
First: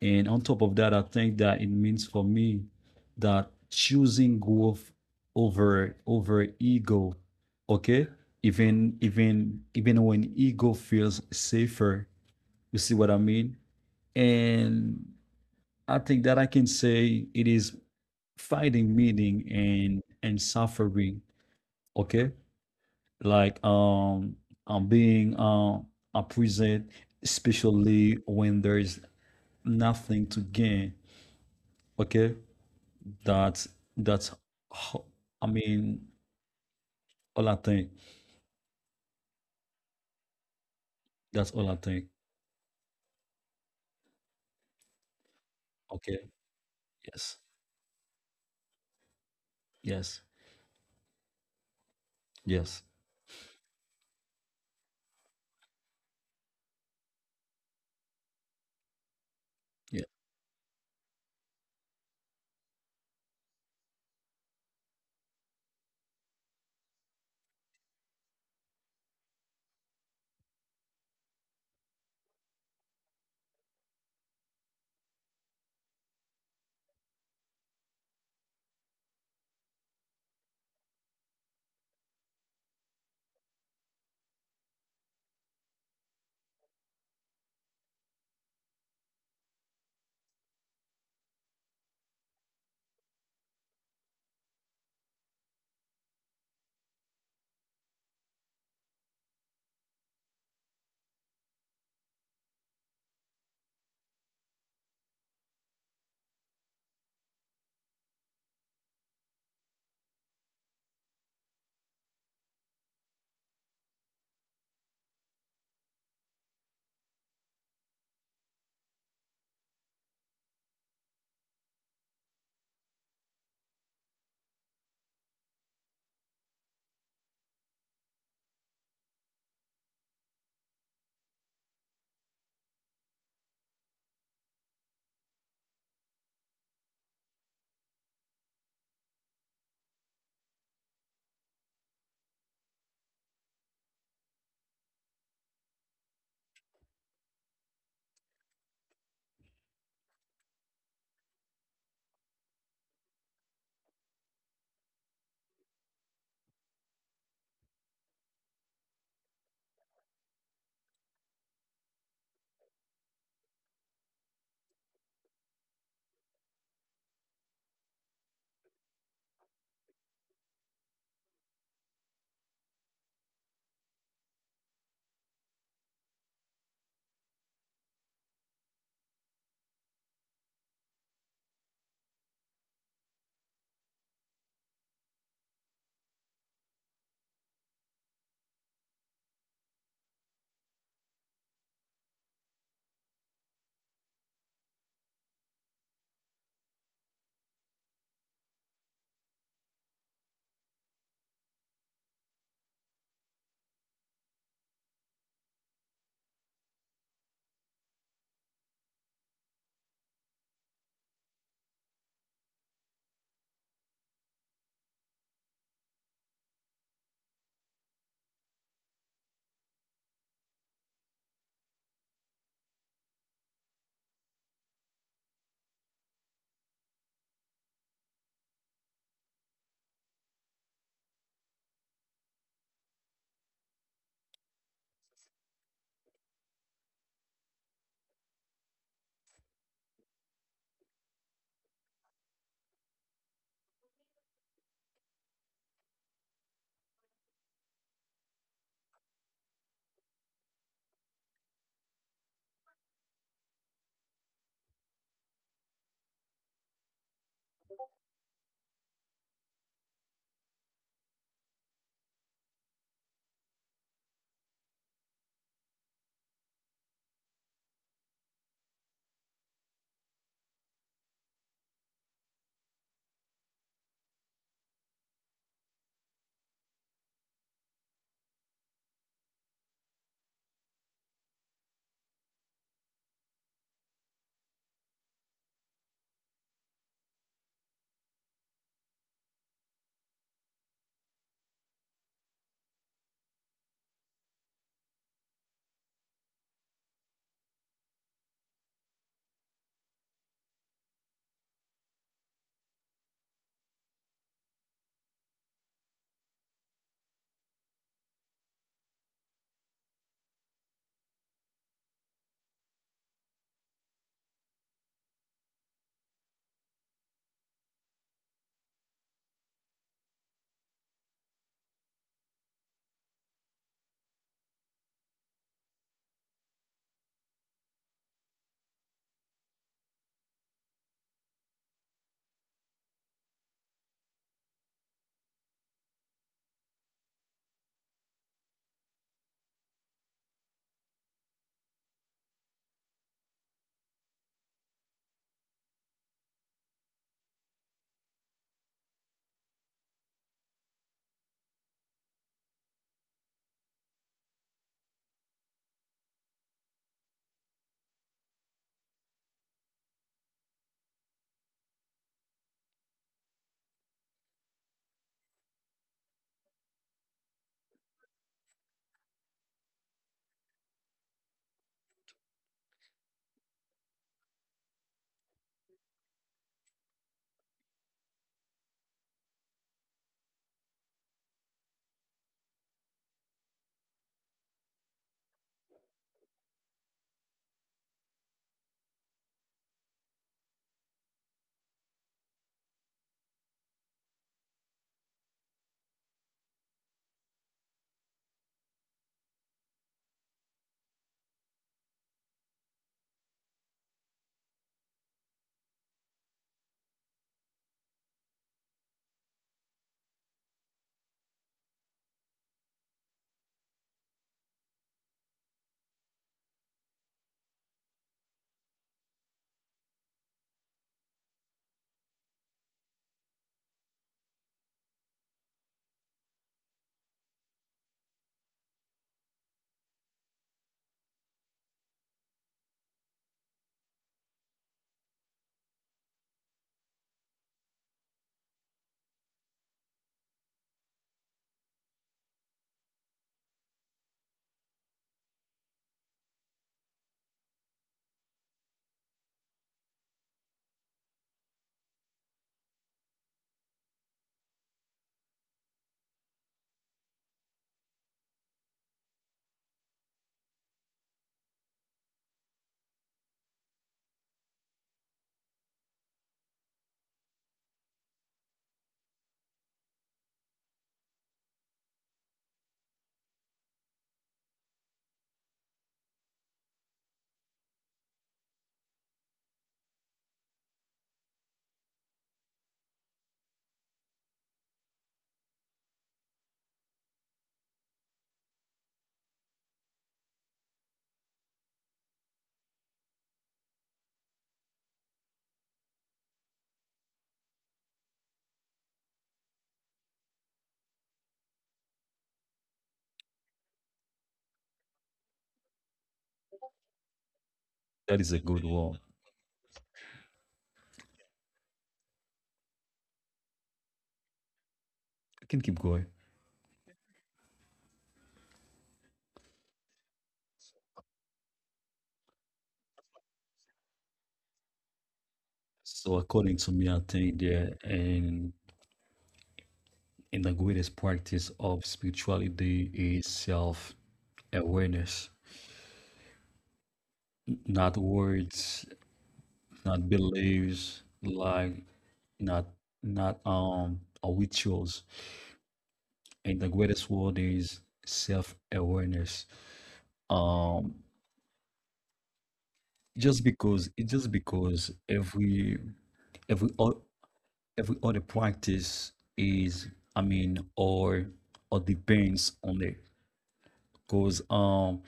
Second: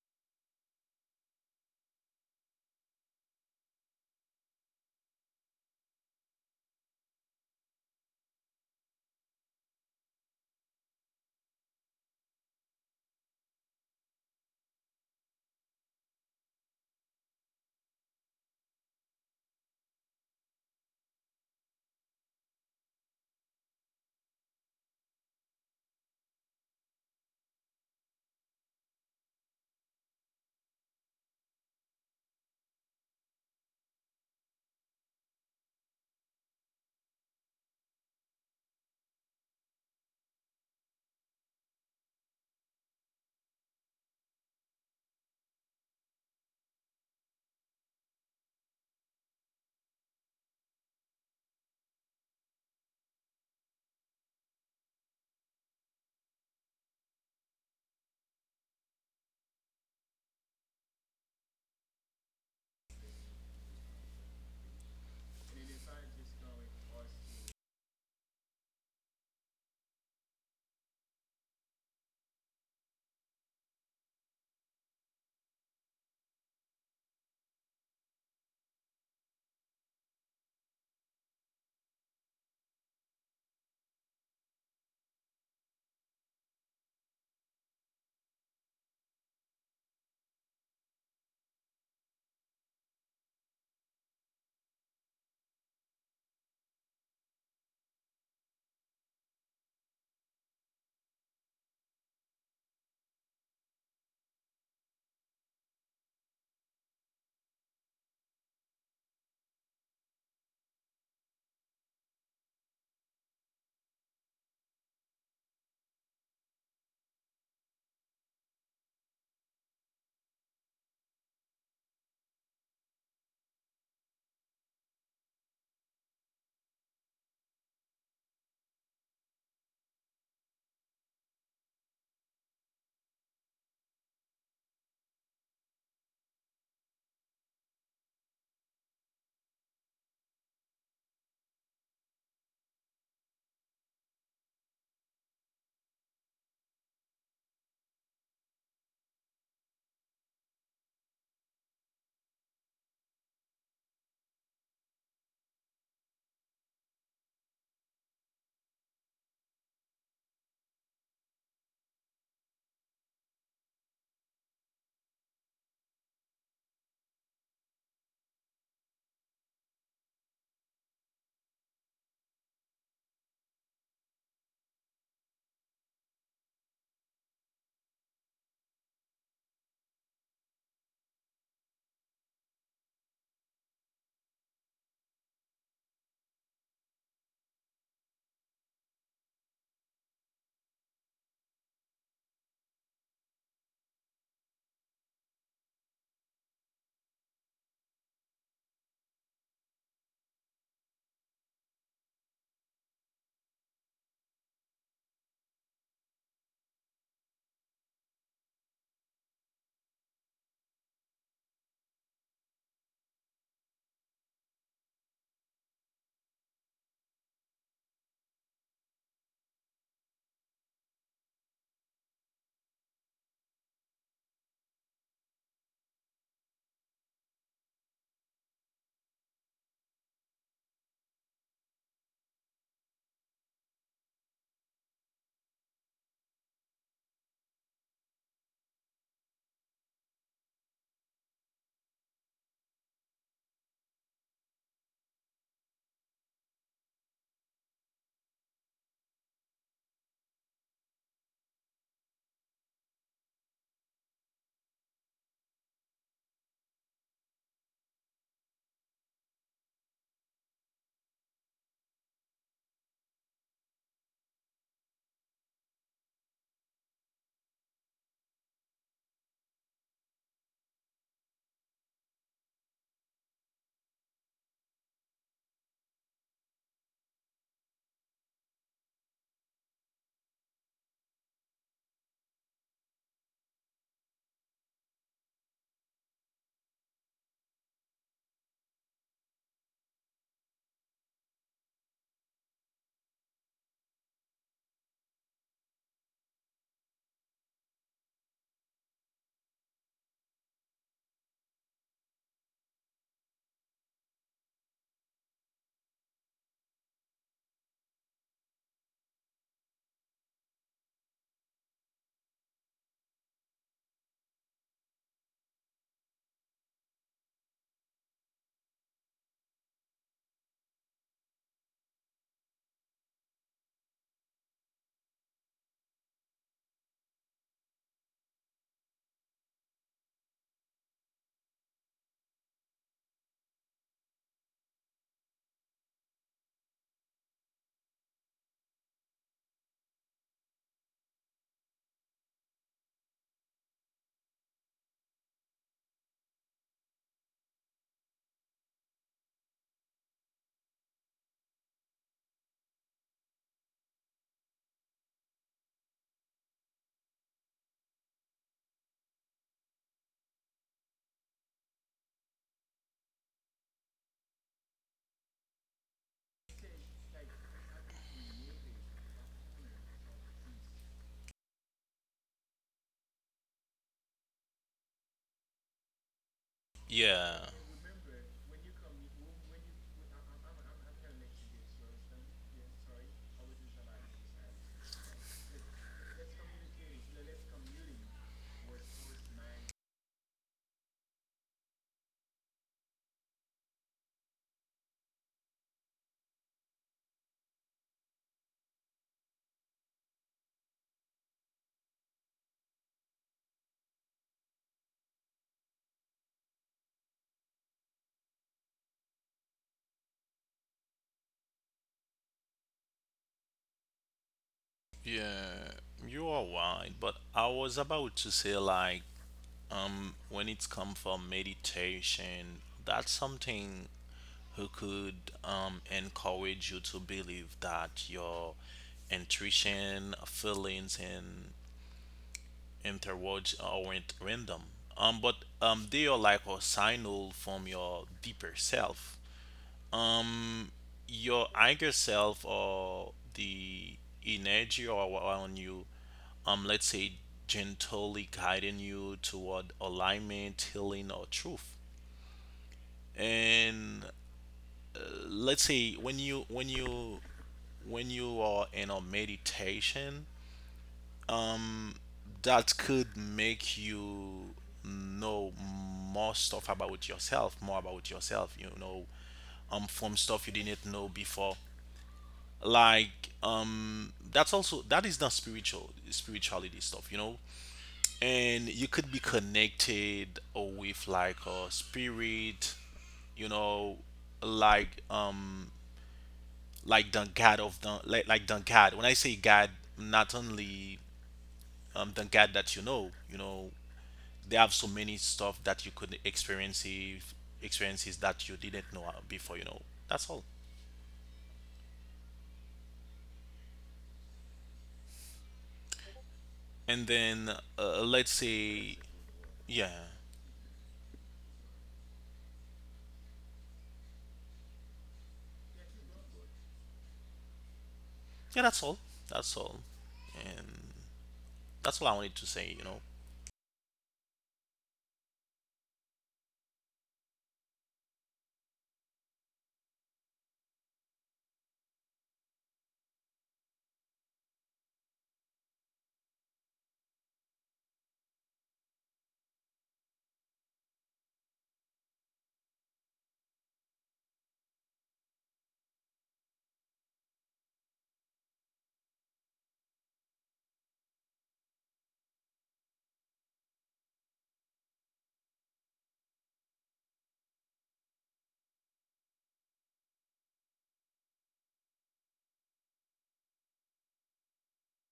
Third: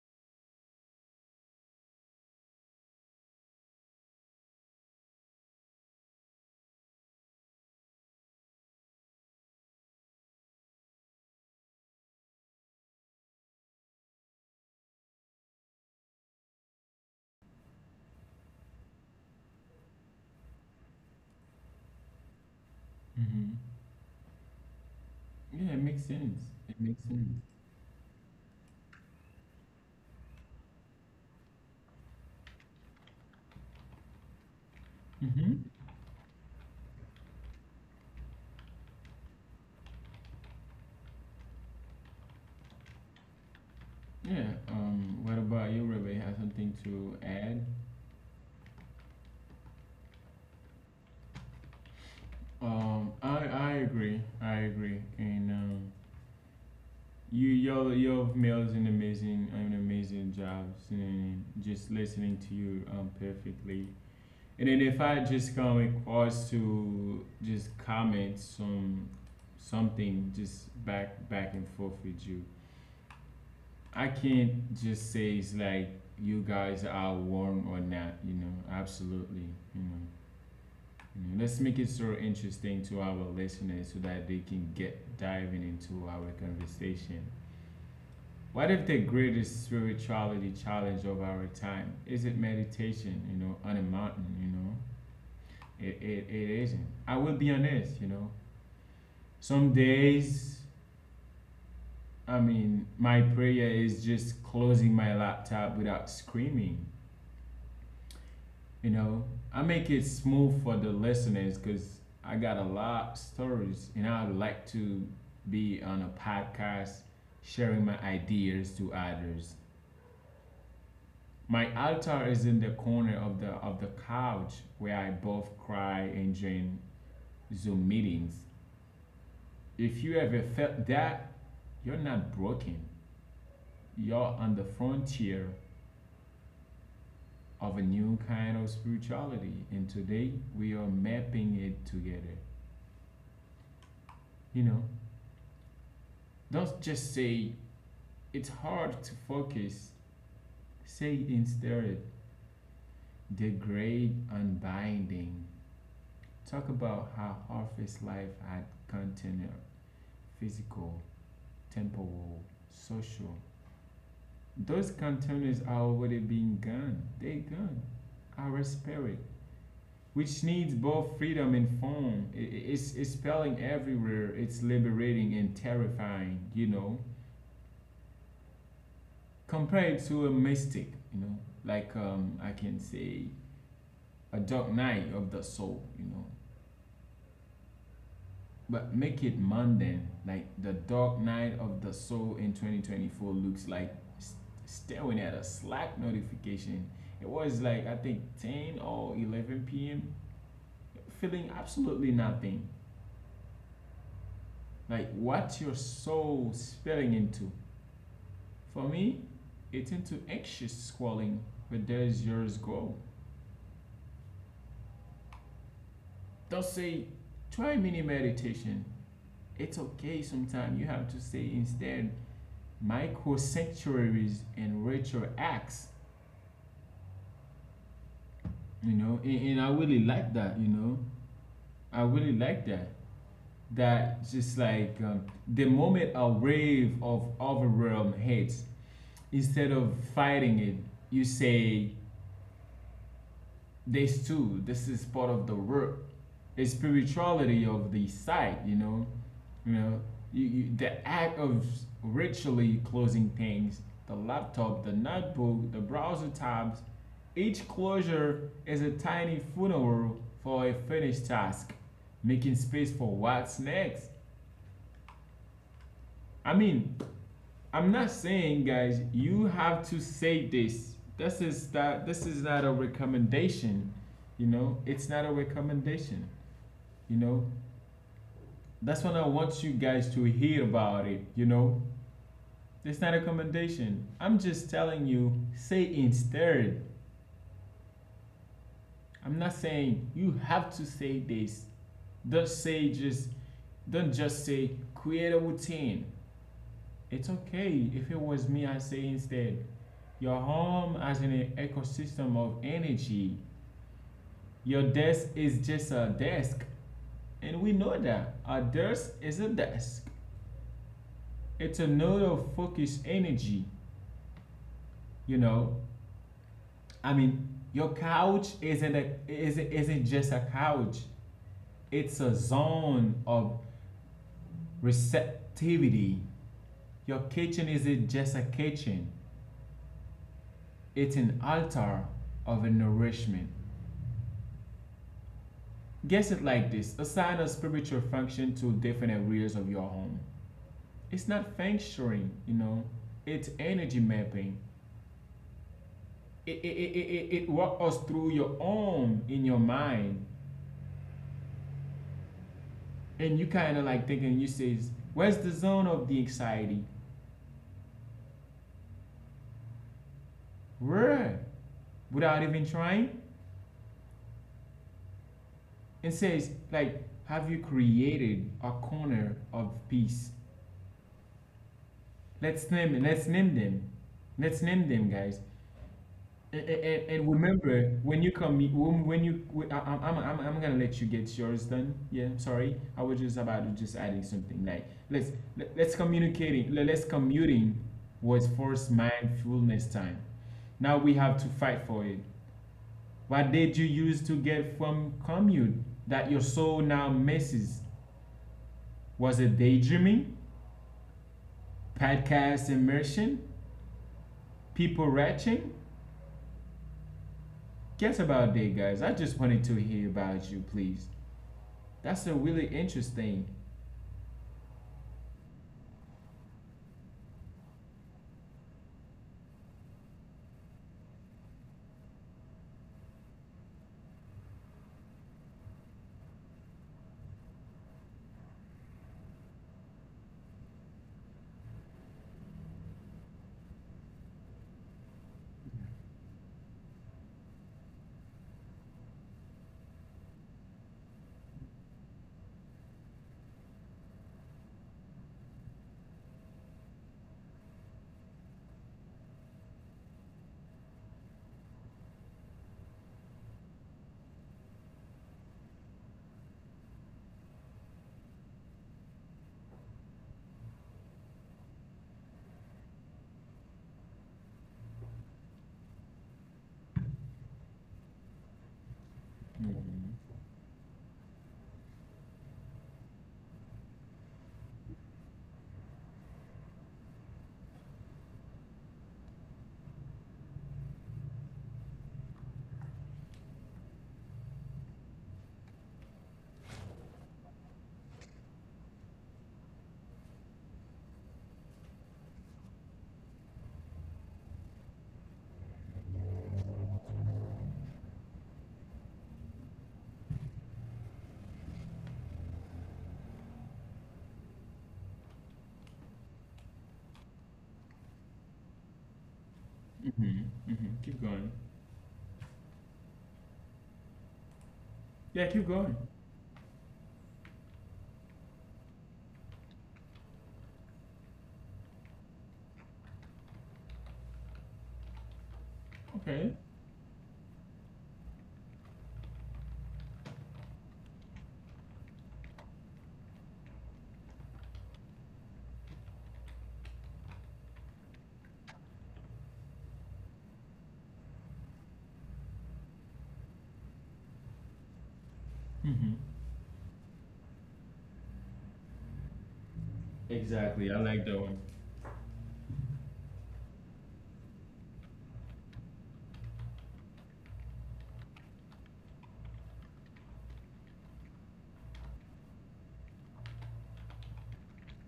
And on top of that, I think that it means for me that choosing growth over ego, okay? Even when ego feels safer, you see what I mean? And I think that I can say it is finding meaning in suffering. Okay.
Hmm.
Like, I'm being
Yeah, it makes sense. It
present,
makes sense.
especially when there is nothing to gain. Okay, that's that's ho- I
Hmm.
mean, all I think. That's all I think.
Yeah. Um, what about you,
Okay.
Rebecca? Have something to
Yes.
add?
Yes. Yes.
Um, I agree. I agree. And you your male's an
Yeah,
amazing job, and just listening to you perfectly. And then if I just come across to just comment something just back and forth with you, I can't just say it's like you guys are warm or not. You know, absolutely. You know, you know, let's make it so interesting to our listeners so that they can get diving into our conversation. What if the greatest spirituality challenge of our time is it meditation? You know, on a mountain. You know it, it isn't. I will be honest, you know. Some days, I mean, my prayer is just closing my laptop without screaming, you know. I make it smooth for the listeners because I got a lot of stories and I would like to be on a podcast sharing my ideas to others. My altar is in the corner of the couch where I both cry and join Zoom meetings. If you ever felt that, you're not broken. You're on the frontier of a new kind of spirituality. And today we are mapping it together. You know, don't just say it's hard to focus, say instead the great unbinding. Talk about how harvest life had container, physical, temporal, social. Those containers are already being gone. They gone. Our spirit which needs both freedom and form. It's spelling everywhere. It's liberating and terrifying, you know. Compared to a mystic, you know, like I can say a dark night of the soul, you know. But make it mundane, like the dark night of the soul in 2024 looks like st- staring at a Slack notification. It was like I think 10 or 11 p.m. feeling absolutely nothing, like what your soul spilling into. For me, it's into anxious squalling, but there's yours go. They'll say, try mini meditation. It's okay, sometimes you have to say instead micro sanctuaries and ritual acts. You know, and I really like that, you know. I really like that. That just like the moment a wave of overwhelm hits, instead of fighting it, you say, this too, this is part of the work, the spirituality of the site, you know the act of ritually closing things, the laptop, the notebook, the browser tabs, each closure is a tiny funeral for a finished task, making space for what's next. I mean, I'm not saying, guys, you have to say this. This is that. This is not a recommendation. You know, it's not a recommendation. You know, that's what I want you guys to hear about it. You know, it's not a recommendation. I'm just telling you, say instead. I'm not saying you have to say this. Don't say just. Don't just say create a routine. It's okay. If it was me, I say instead, your home as an ecosystem of energy. Your desk is just a desk. And we know that. A desk is a desk. It's a node of focused energy, you know? I mean, your couch isn't, isn't just a couch, it's a zone of receptivity. Your kitchen isn't just a kitchen, it's an altar of nourishment. Guess it like this, assign a spiritual function to different areas of your home. It's not feng shuiing, you know, it's energy mapping. It, it, it, it, it walks us through your own in your mind. And you kind of like thinking, you says, where's the zone of the anxiety? Where? Without even trying? And says, like, have you created a corner of peace? Let's name them. Let's name them, guys. And
Yeah,
remember, when you come, I, I'm gonna let you get yours done. Yeah, sorry. I was just about to just adding something. Like, let's communicating. Let's commuting was forced mindfulness time. Now we have to fight for it. What did you use to get from commute that your soul now misses? Was it daydreaming, podcast immersion, people retching? Guess about that, guys. I just wanted to hear about you, please. That's a really interesting.
yeah, you are right. But I was about to say like, when it's come from meditation, that's something who could encourage you to believe that your intuition, feelings, and interwards or at random. But they are like a signal from your deeper self. Um, your higher self or the energy or around you, let's say, gently guiding you toward alignment, healing, or truth. And uh, let's say when you when you when you are in a meditation, that could make you know more stuff about yourself, more about yourself, you know,
Mm-hmm.
from stuff you didn't know before. Like, that's also that is not spirituality stuff, you know. And you could be connected with like a spirit, you know, like like the God of the like the God. When I say God, not only the God that you know, they have so many stuff that you could experiences that you didn't know before, you know. That's all. And then let's
that is a good
say
one.
yeah.
Mm-hmm. Mm-hmm. Keep going. Yeah,
I
keep
can keep
going.
going.
Yeah, that's all. that's all and that's all I wanted to say, you know.
So
Okay.
according to me, I think, yeah, and in the greatest practice of spirituality is self awareness not words, not beliefs, like not, not or rituals.
Mm-hmm.
And the greatest word is self-awareness.
Exactly.
um
I like that one.
just because, it's just because every every o- every other practice is, I mean, or depends on it. Because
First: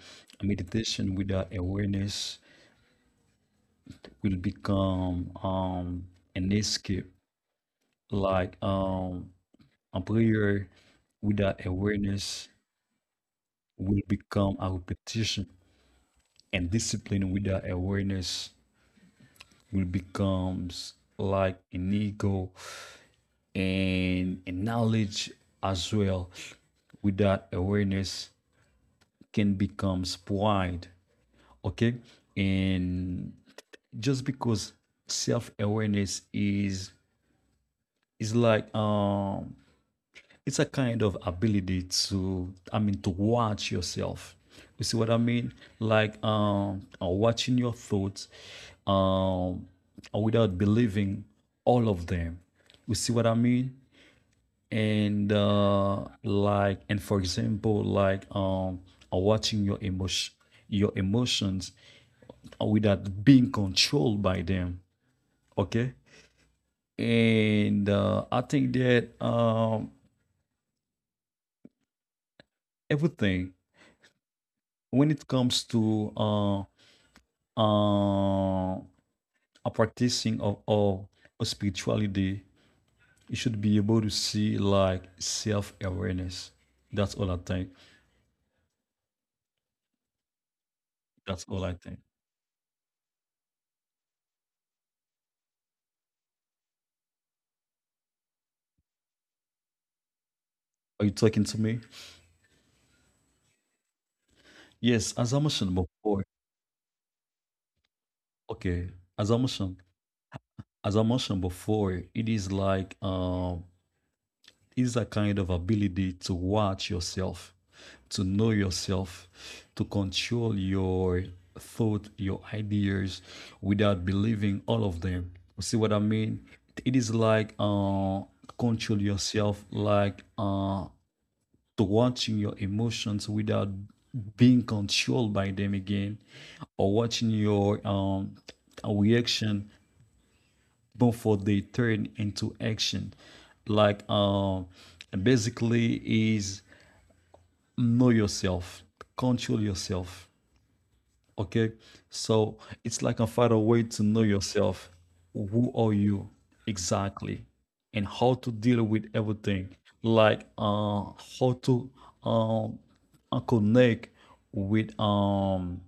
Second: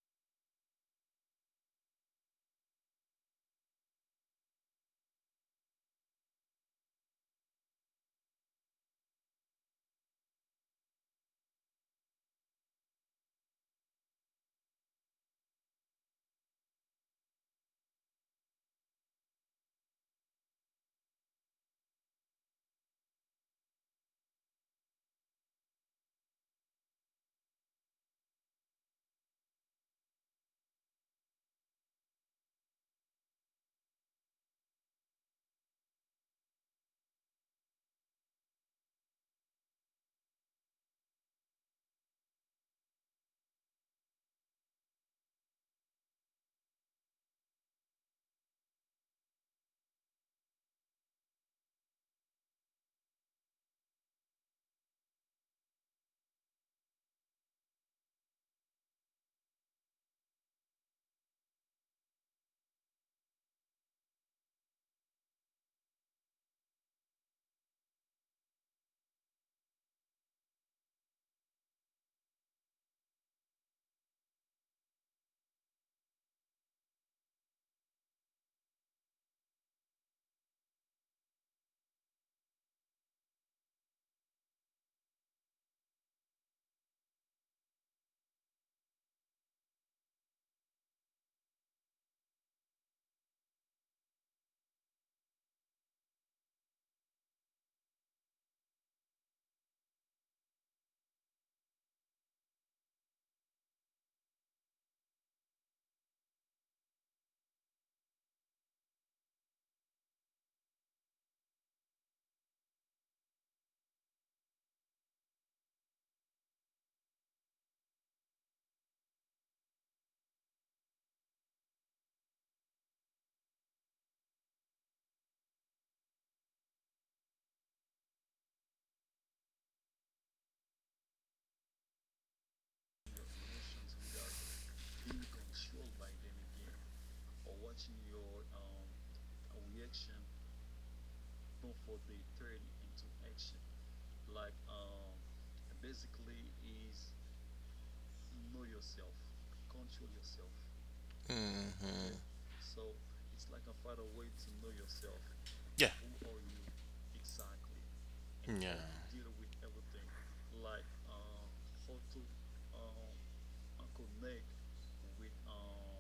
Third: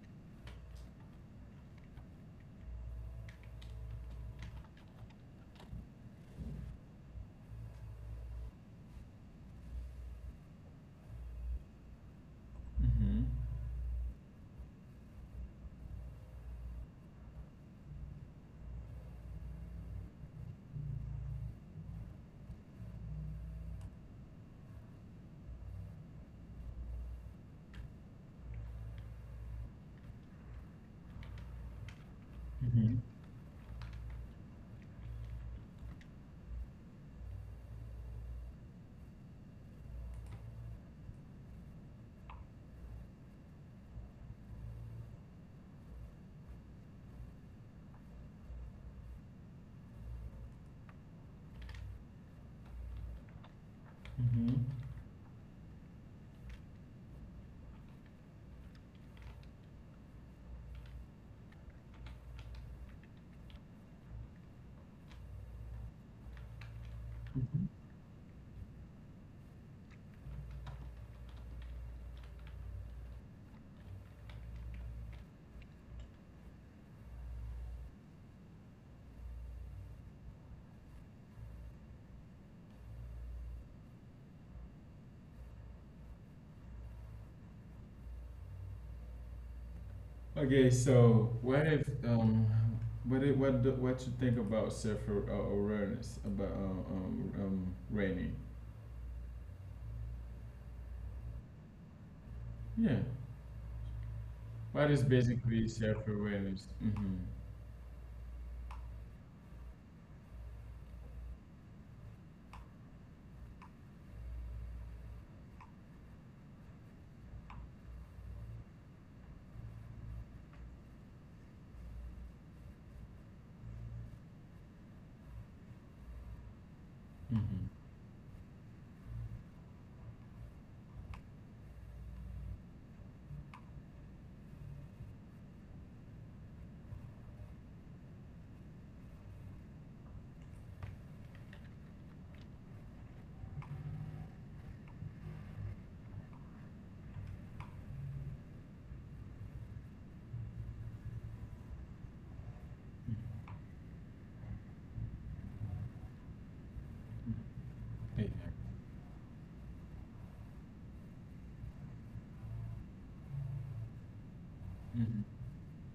meditation without awareness will become an escape. Like, a prayer without awareness
Mm-hmm.
will become a repetition, and discipline without awareness will becomes like an ego. And knowledge as well without awareness can becomes pride. Okay.
Mm-hmm.
And just because self-awareness is like, it's a kind of ability to, I mean, to watch yourself. You see what I mean? Like, watching your thoughts, um without believing all of them. You see what I mean?
Mm-hmm.
And like, and for example, like, watching your emotion, your emotions, without being controlled by them. Okay.
Mm-hmm.
And I think that everything, when it comes to uh, a practicing of of spirituality, you should be able to see like self awareness. That's all I think.
Okay. So,
That's all
what
I
if
think.
what if, what you think about self awareness about raining?
Are you talking to me?
Yeah. What is
Yes, as I
basically
mentioned
self
before.
awareness? Mm-hmm.
Okay, as I mentioned, as I mentioned before, it is like, is a kind of ability to watch yourself, to know yourself, to control your thought, your ideas, without believing all of them. See what I mean? It is
Mm-hmm.
like, control yourself, like, to watching your emotions without being controlled by them again, or watching your reaction before they turn into action. Like, basically is know yourself, control yourself. Okay,
Hmm.
so it's like a find a way to know yourself. Who
Yeah.
are you exactly, and
Exactly.
how to
Yeah.
deal with everything. Like, how to um connect with um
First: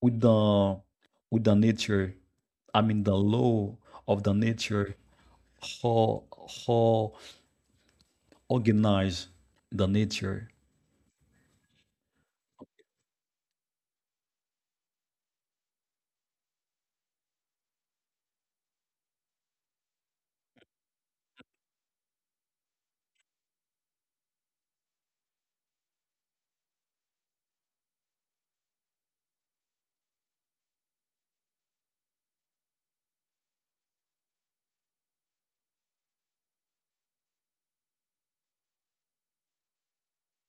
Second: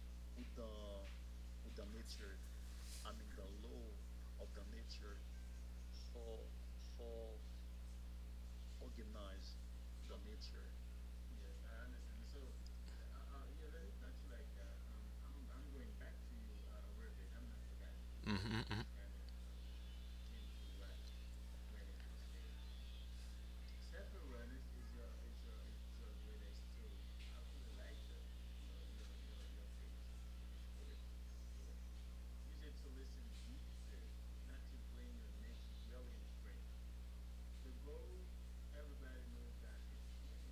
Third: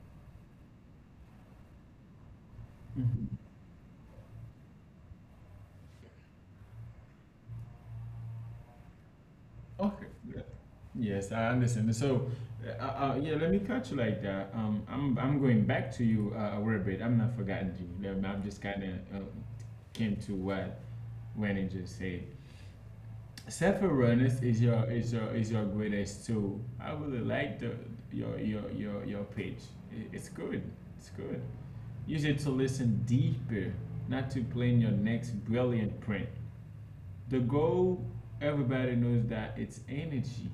with the with the nature. I mean the
Mm-hmm.
law of the nature, how organize the
Okay. Yeah.
nature.
Yes, I understand. So, uh, uh, yeah, let me cut you like that. I'm going back to you a little bit. I'm not forgotten you.
Hmm.
I'm just kind
Hmm.
of uh, came to what Wendy just said. Self-awareness is your greatest tool. I really like the your page. It's good. It's good. Use it to listen deeper, not to plan your next brilliant print. The goal, everybody knows that it's energy.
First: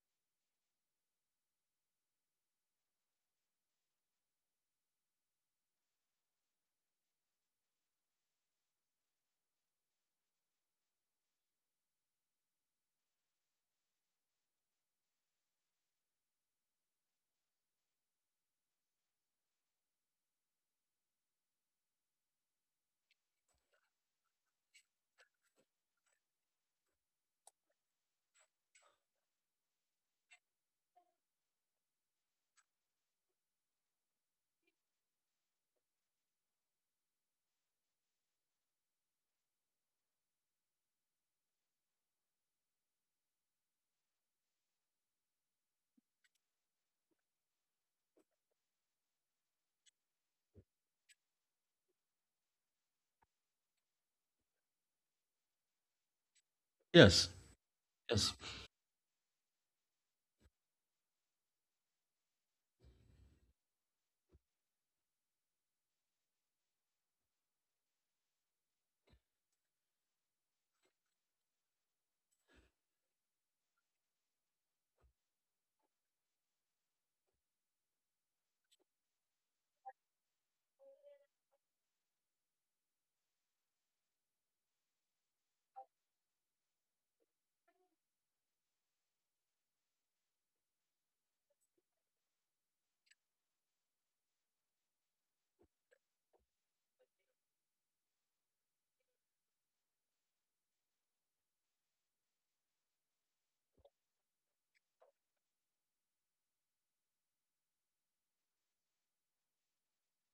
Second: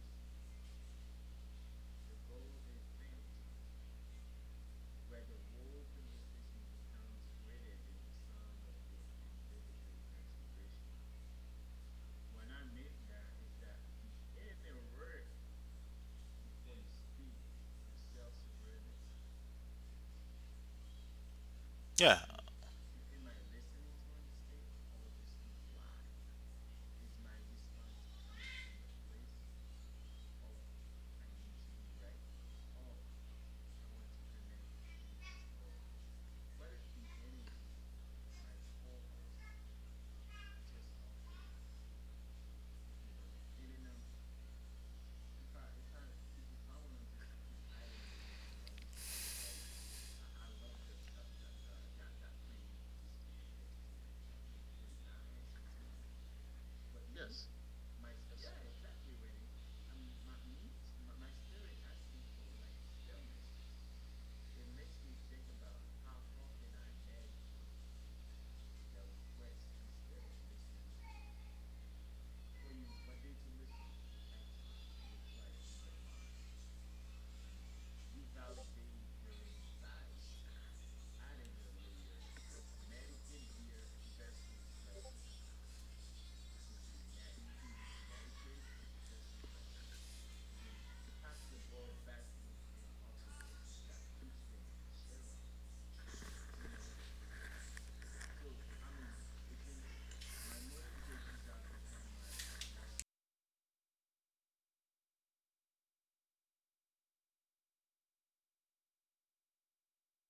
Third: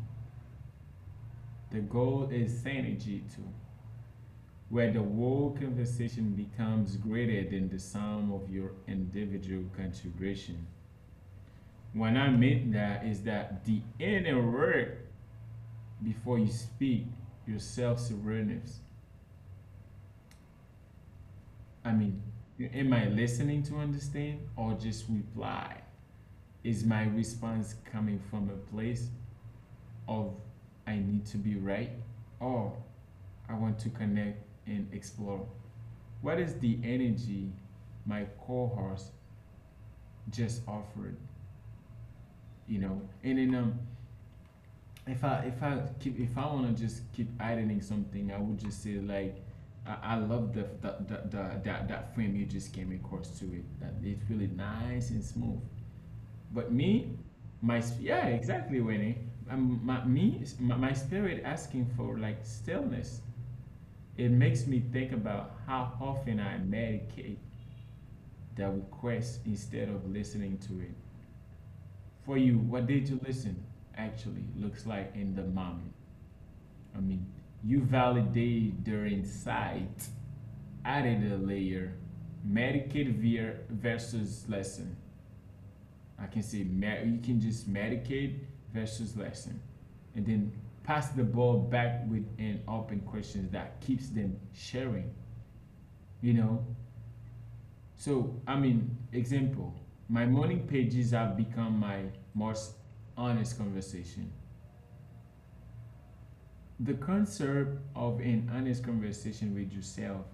The goal is Sani Jitu, where the whole conversation becomes greater than the sum of your individual contribution. What I mean that is that the inner work before you speak, your self-awareness. I
Yeah,
mean, am I listening to understand or just reply? Is my response coming from a place of I need to be right or I want to connect and explore? What is the energy my co-host just offered? You know, and then if I keep, if I want to just keep editing something, I would just say like, I love the that that frame you just came across to it. That it's really nice and smooth. But me,
Yes,
yeah,
yes,
exactly, Winnie. My spirit asking for like stillness. It makes me think about how often I medicate that request instead of listening to it. For you, what did you listen actually looks like in the moment? I mean, you validate their insight, added a layer, Medicaid versus lesson. I can say you can just Medicaid versus lesson, and then pass the ball back with an open question that keeps them sharing. You know, so I mean, example, my morning pages have become my most honest conversation. The concept of an honest conversation with yourself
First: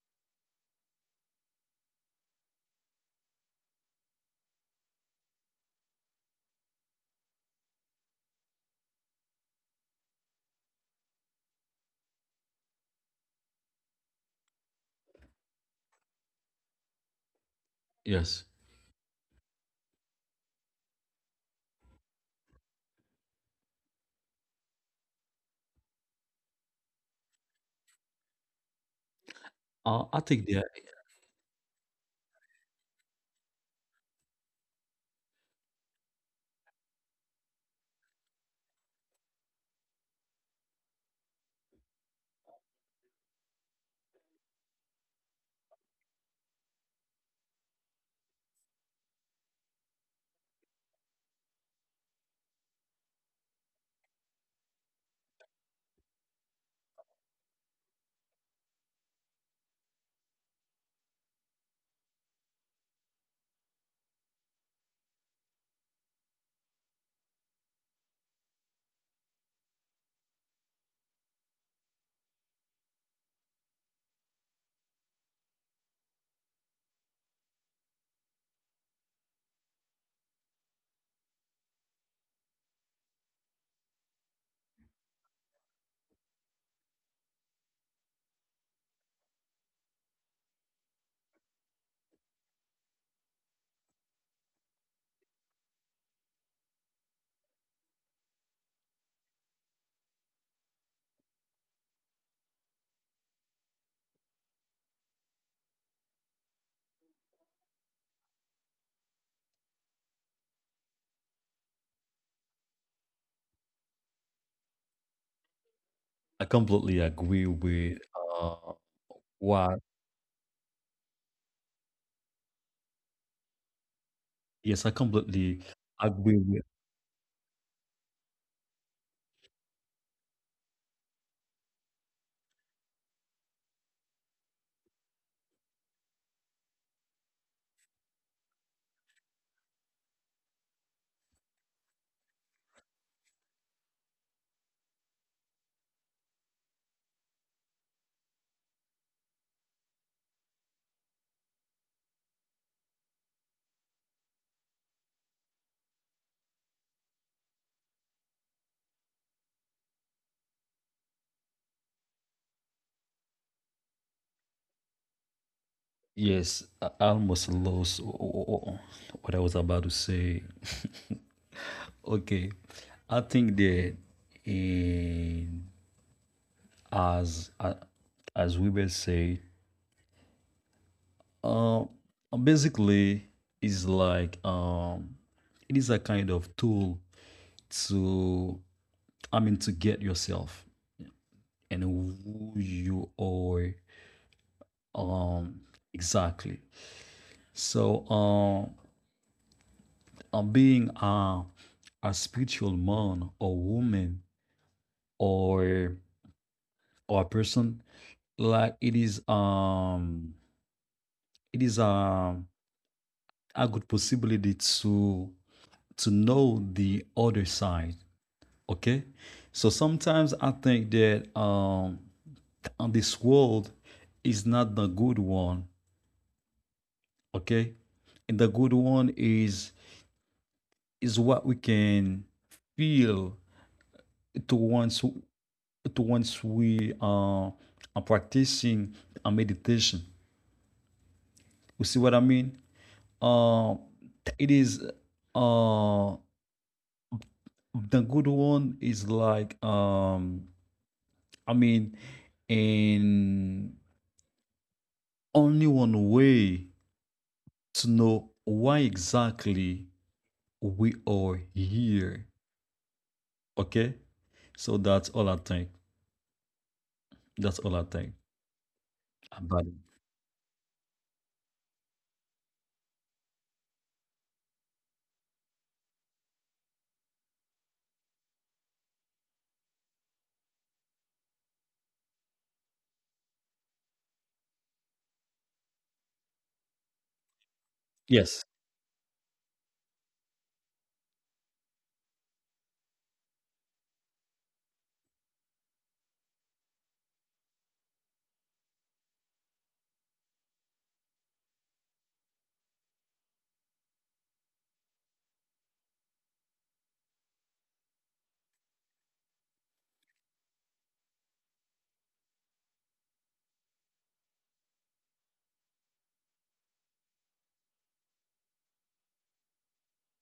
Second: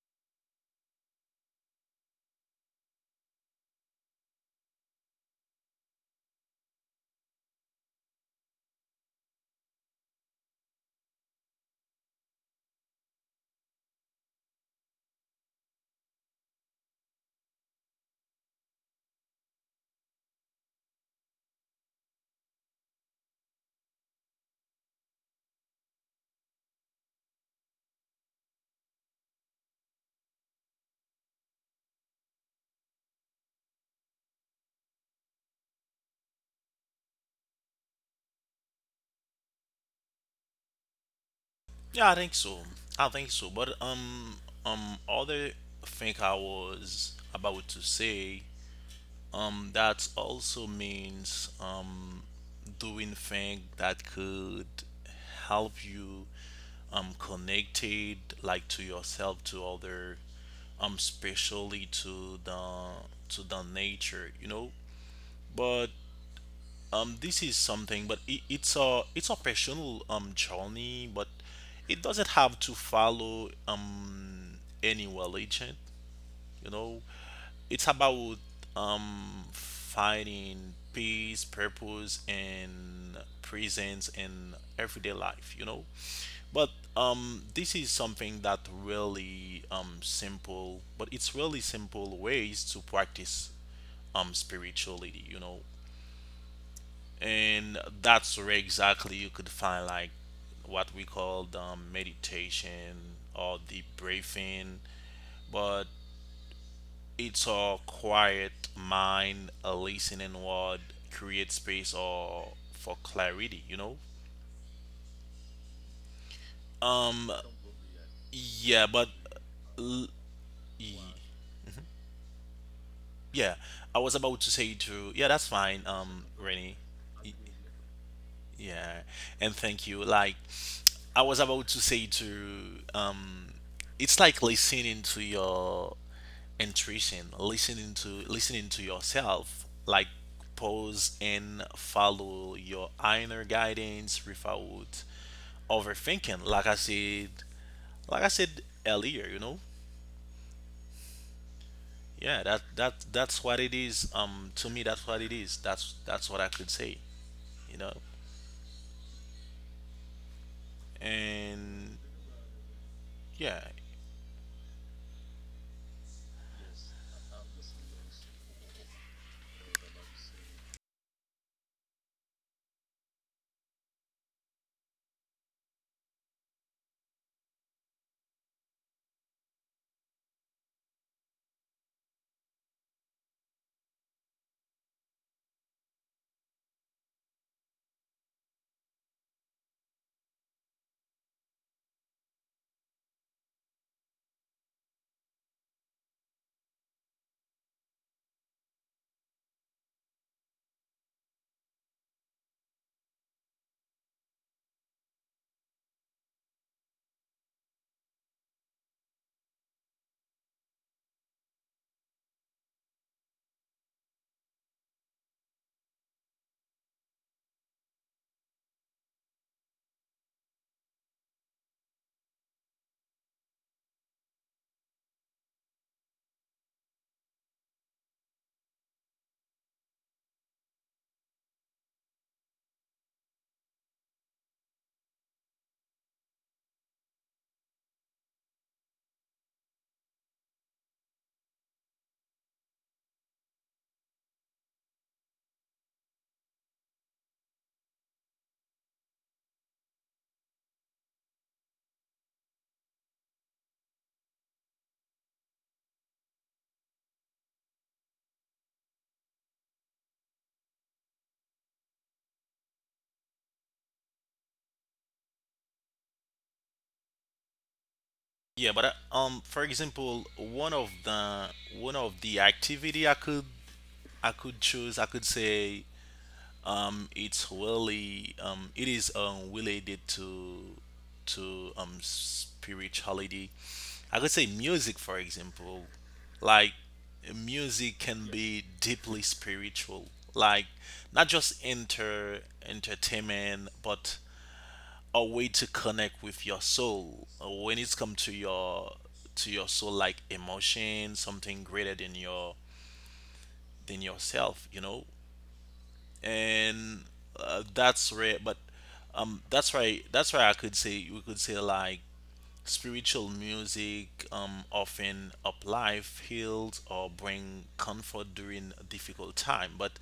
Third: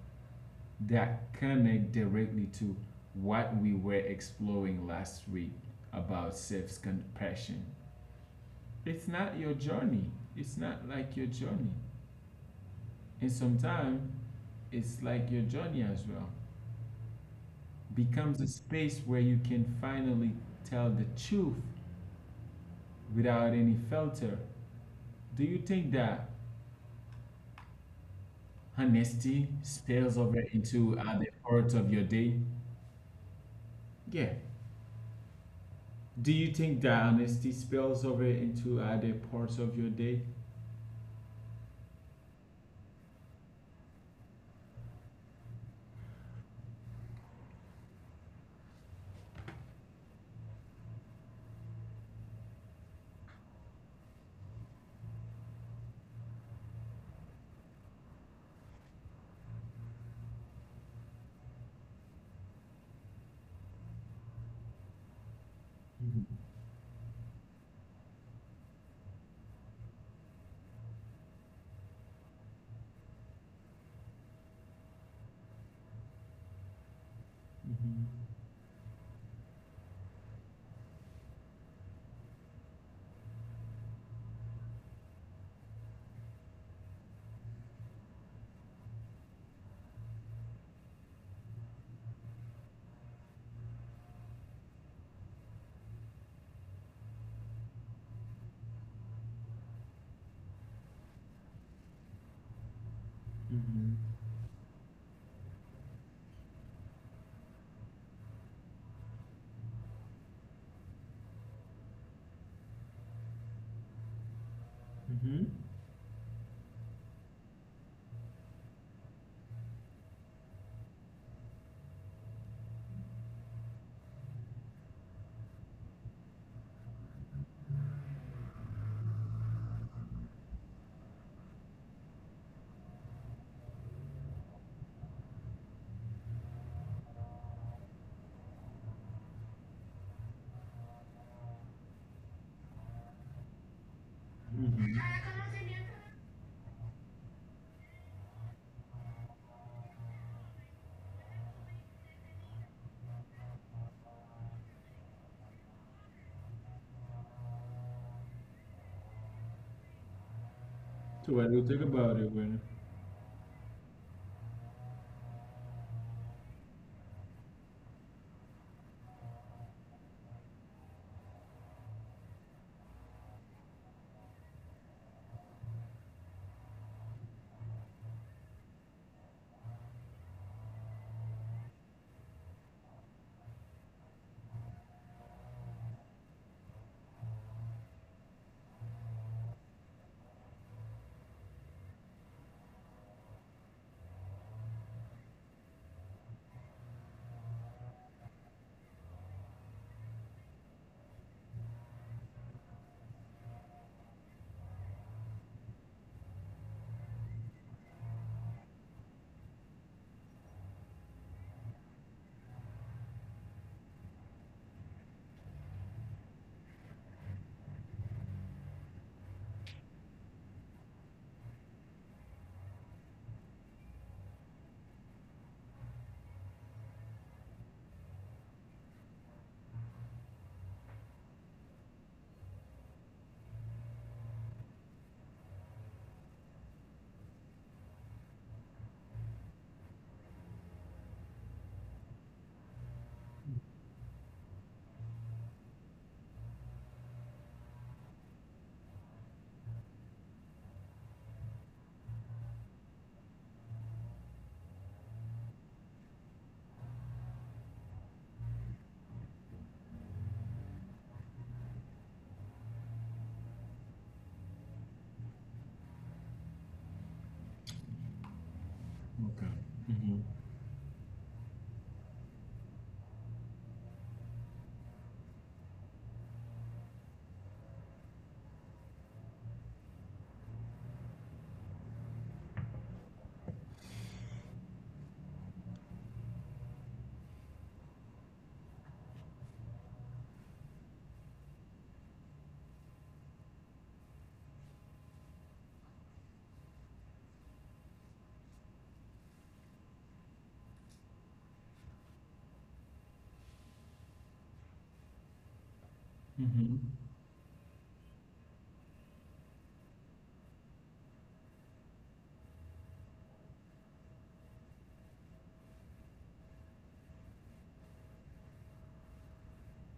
that connect directly to what we were exploring last week about self-compassion. It's not your journey. It's not like your journey. And sometimes it's like your journey as well. Becomes
yes.
a space where you can finally tell the truth without any filter. Do you think that honesty spills
I
over
think that
into other parts of your day? Yeah, do you think that honesty spills over into other parts of your day?
yeah, I think so. I think so. But other thing I was about to say, that also means doing things that could help you connected like to yourself, to other, especially to the nature, you know. But
Mhm,
this is something, but it's a personal journey, but it doesn't have to follow any religion, you know. It's
mhm,
about finding peace, purpose, and presence in everyday life, you know. But this is something that really simple, but it's really simple ways to practice spirituality, you know. And that's where exactly you could find like what we call meditation or deep
mhm,
breathing, but it's all quiet mind, a listening word, create space or for clarity, you know.
mhm,
I completely
Um
agree with
yeah but
what.
l- y- yeah I was about to say
Yes, I
to, yeah, that's
completely
fine,
agree with.
Rennie. Yeah, and thank you. Like, I was about to say to, it's like listening to your intuition, listening to yourself. Like, pause and follow your inner guidance without
mhm.
overthinking. Like I said earlier, you know. Yeah, that's what it is. To me, that's what it is. That's what I could say. You know,
So what do you think
and
about it, Gwen?
yeah.
Yes, I almost lost what I was about to say. Okay, I think that in, as uh, as we will say. Uh, Basically, is like, it is a kind of tool to, I mean, to get yourself and who you are. Um, exactly. So, being a spiritual man or woman or or a person, like it is, it is a good possibility to know the other side. Okay. So sometimes I think that on this world is not the good one. Okay. And the good one is what we can feel to once we are practicing a meditation. You see what I mean? Uh, it is uh the good one is like, I mean, in only one way to know why exactly we are here. Okay, so that's all I think. That's all I think
Yeah, but
about
Okay.
it.
For example,
Mhm,
one of the activity I could choose, I could say it's really it is related to spirituality. I could say music, for example, like music
Yes,
can be deeply spiritual, like not just entertainment, but a way to connect with your soul. When it's come to your soul, like emotion, something greater than your than yourself, you know.
mhm.
And that's where, but that's why I could say, we could say like spiritual music often uplift, heals, or bring comfort during a difficult time. But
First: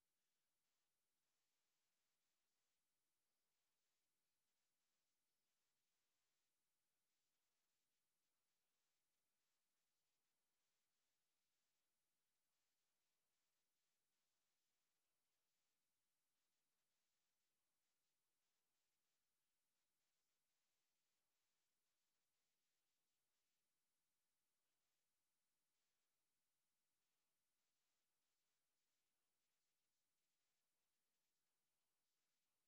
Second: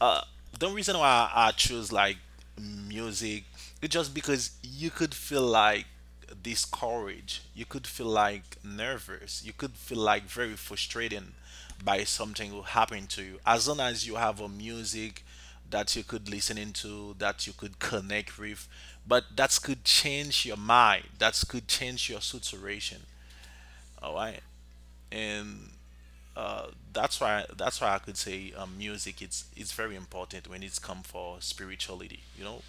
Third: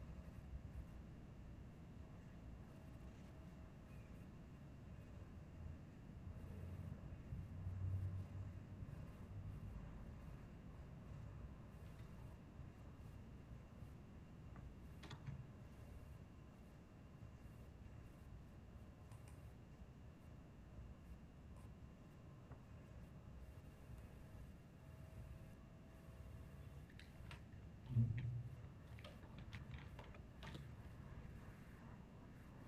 uh, the reason why I choose like music is just because you could feel like discouraged, you could feel like nervous, you could feel like very frustrated by something will happen to you. As long as you have a music that you could listen into, that you could connect with, but that could change your mind, that could change your situation. All right, and uh, that's why I could say music, it's very important when it's come for spirituality. You know,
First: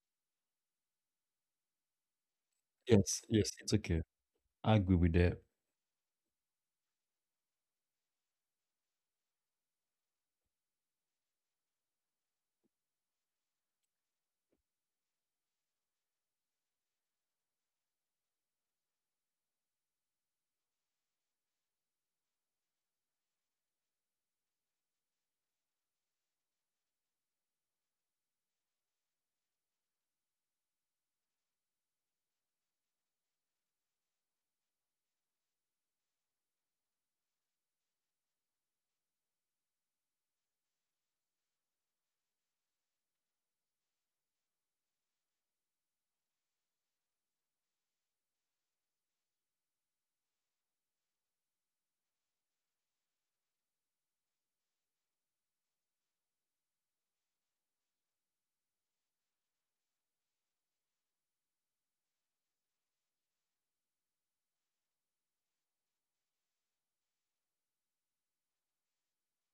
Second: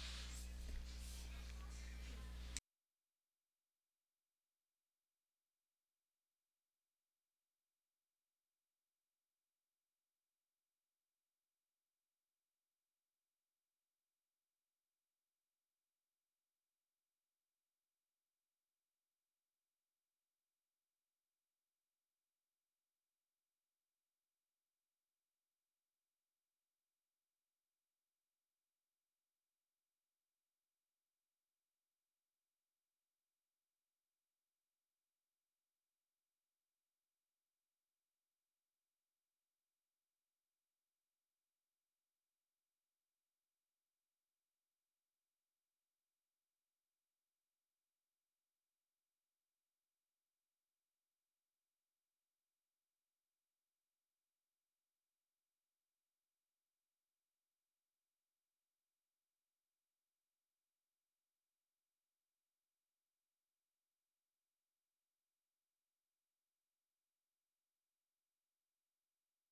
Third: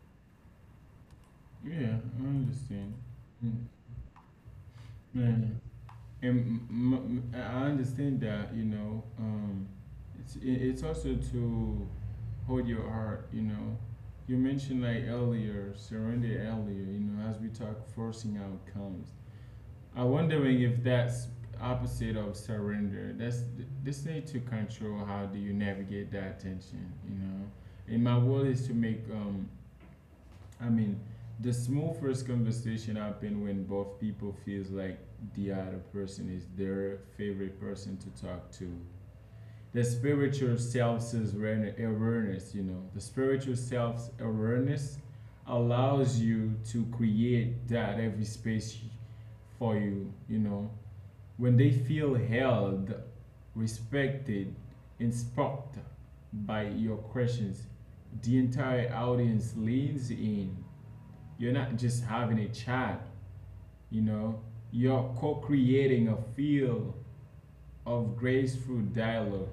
Yeah, I understand.
yes, yes.
Mm.
It's okay. I agree with
Yeah.
that.
And I understand that, you know, it's, it's also to hold your heart, you know. You mentioned like earlier, surrender earlier, you know, as we talk, forcing outcomes. I'm wondering if that's opposite of surrender. That's this need to control. How do you navigate that tension, you know? And my goal is to make I mean the smooth first conversation happen when both people feels like the other person is their favorite person to talk to. The spiritual self awareness, you know, the spiritual self awareness allows you to create that every space for you, you know, when they feel held, respected, and sparked by your questions, the entire audience leans in. You're not just having a chat, you know, you're co creating a field of graceful dialogue.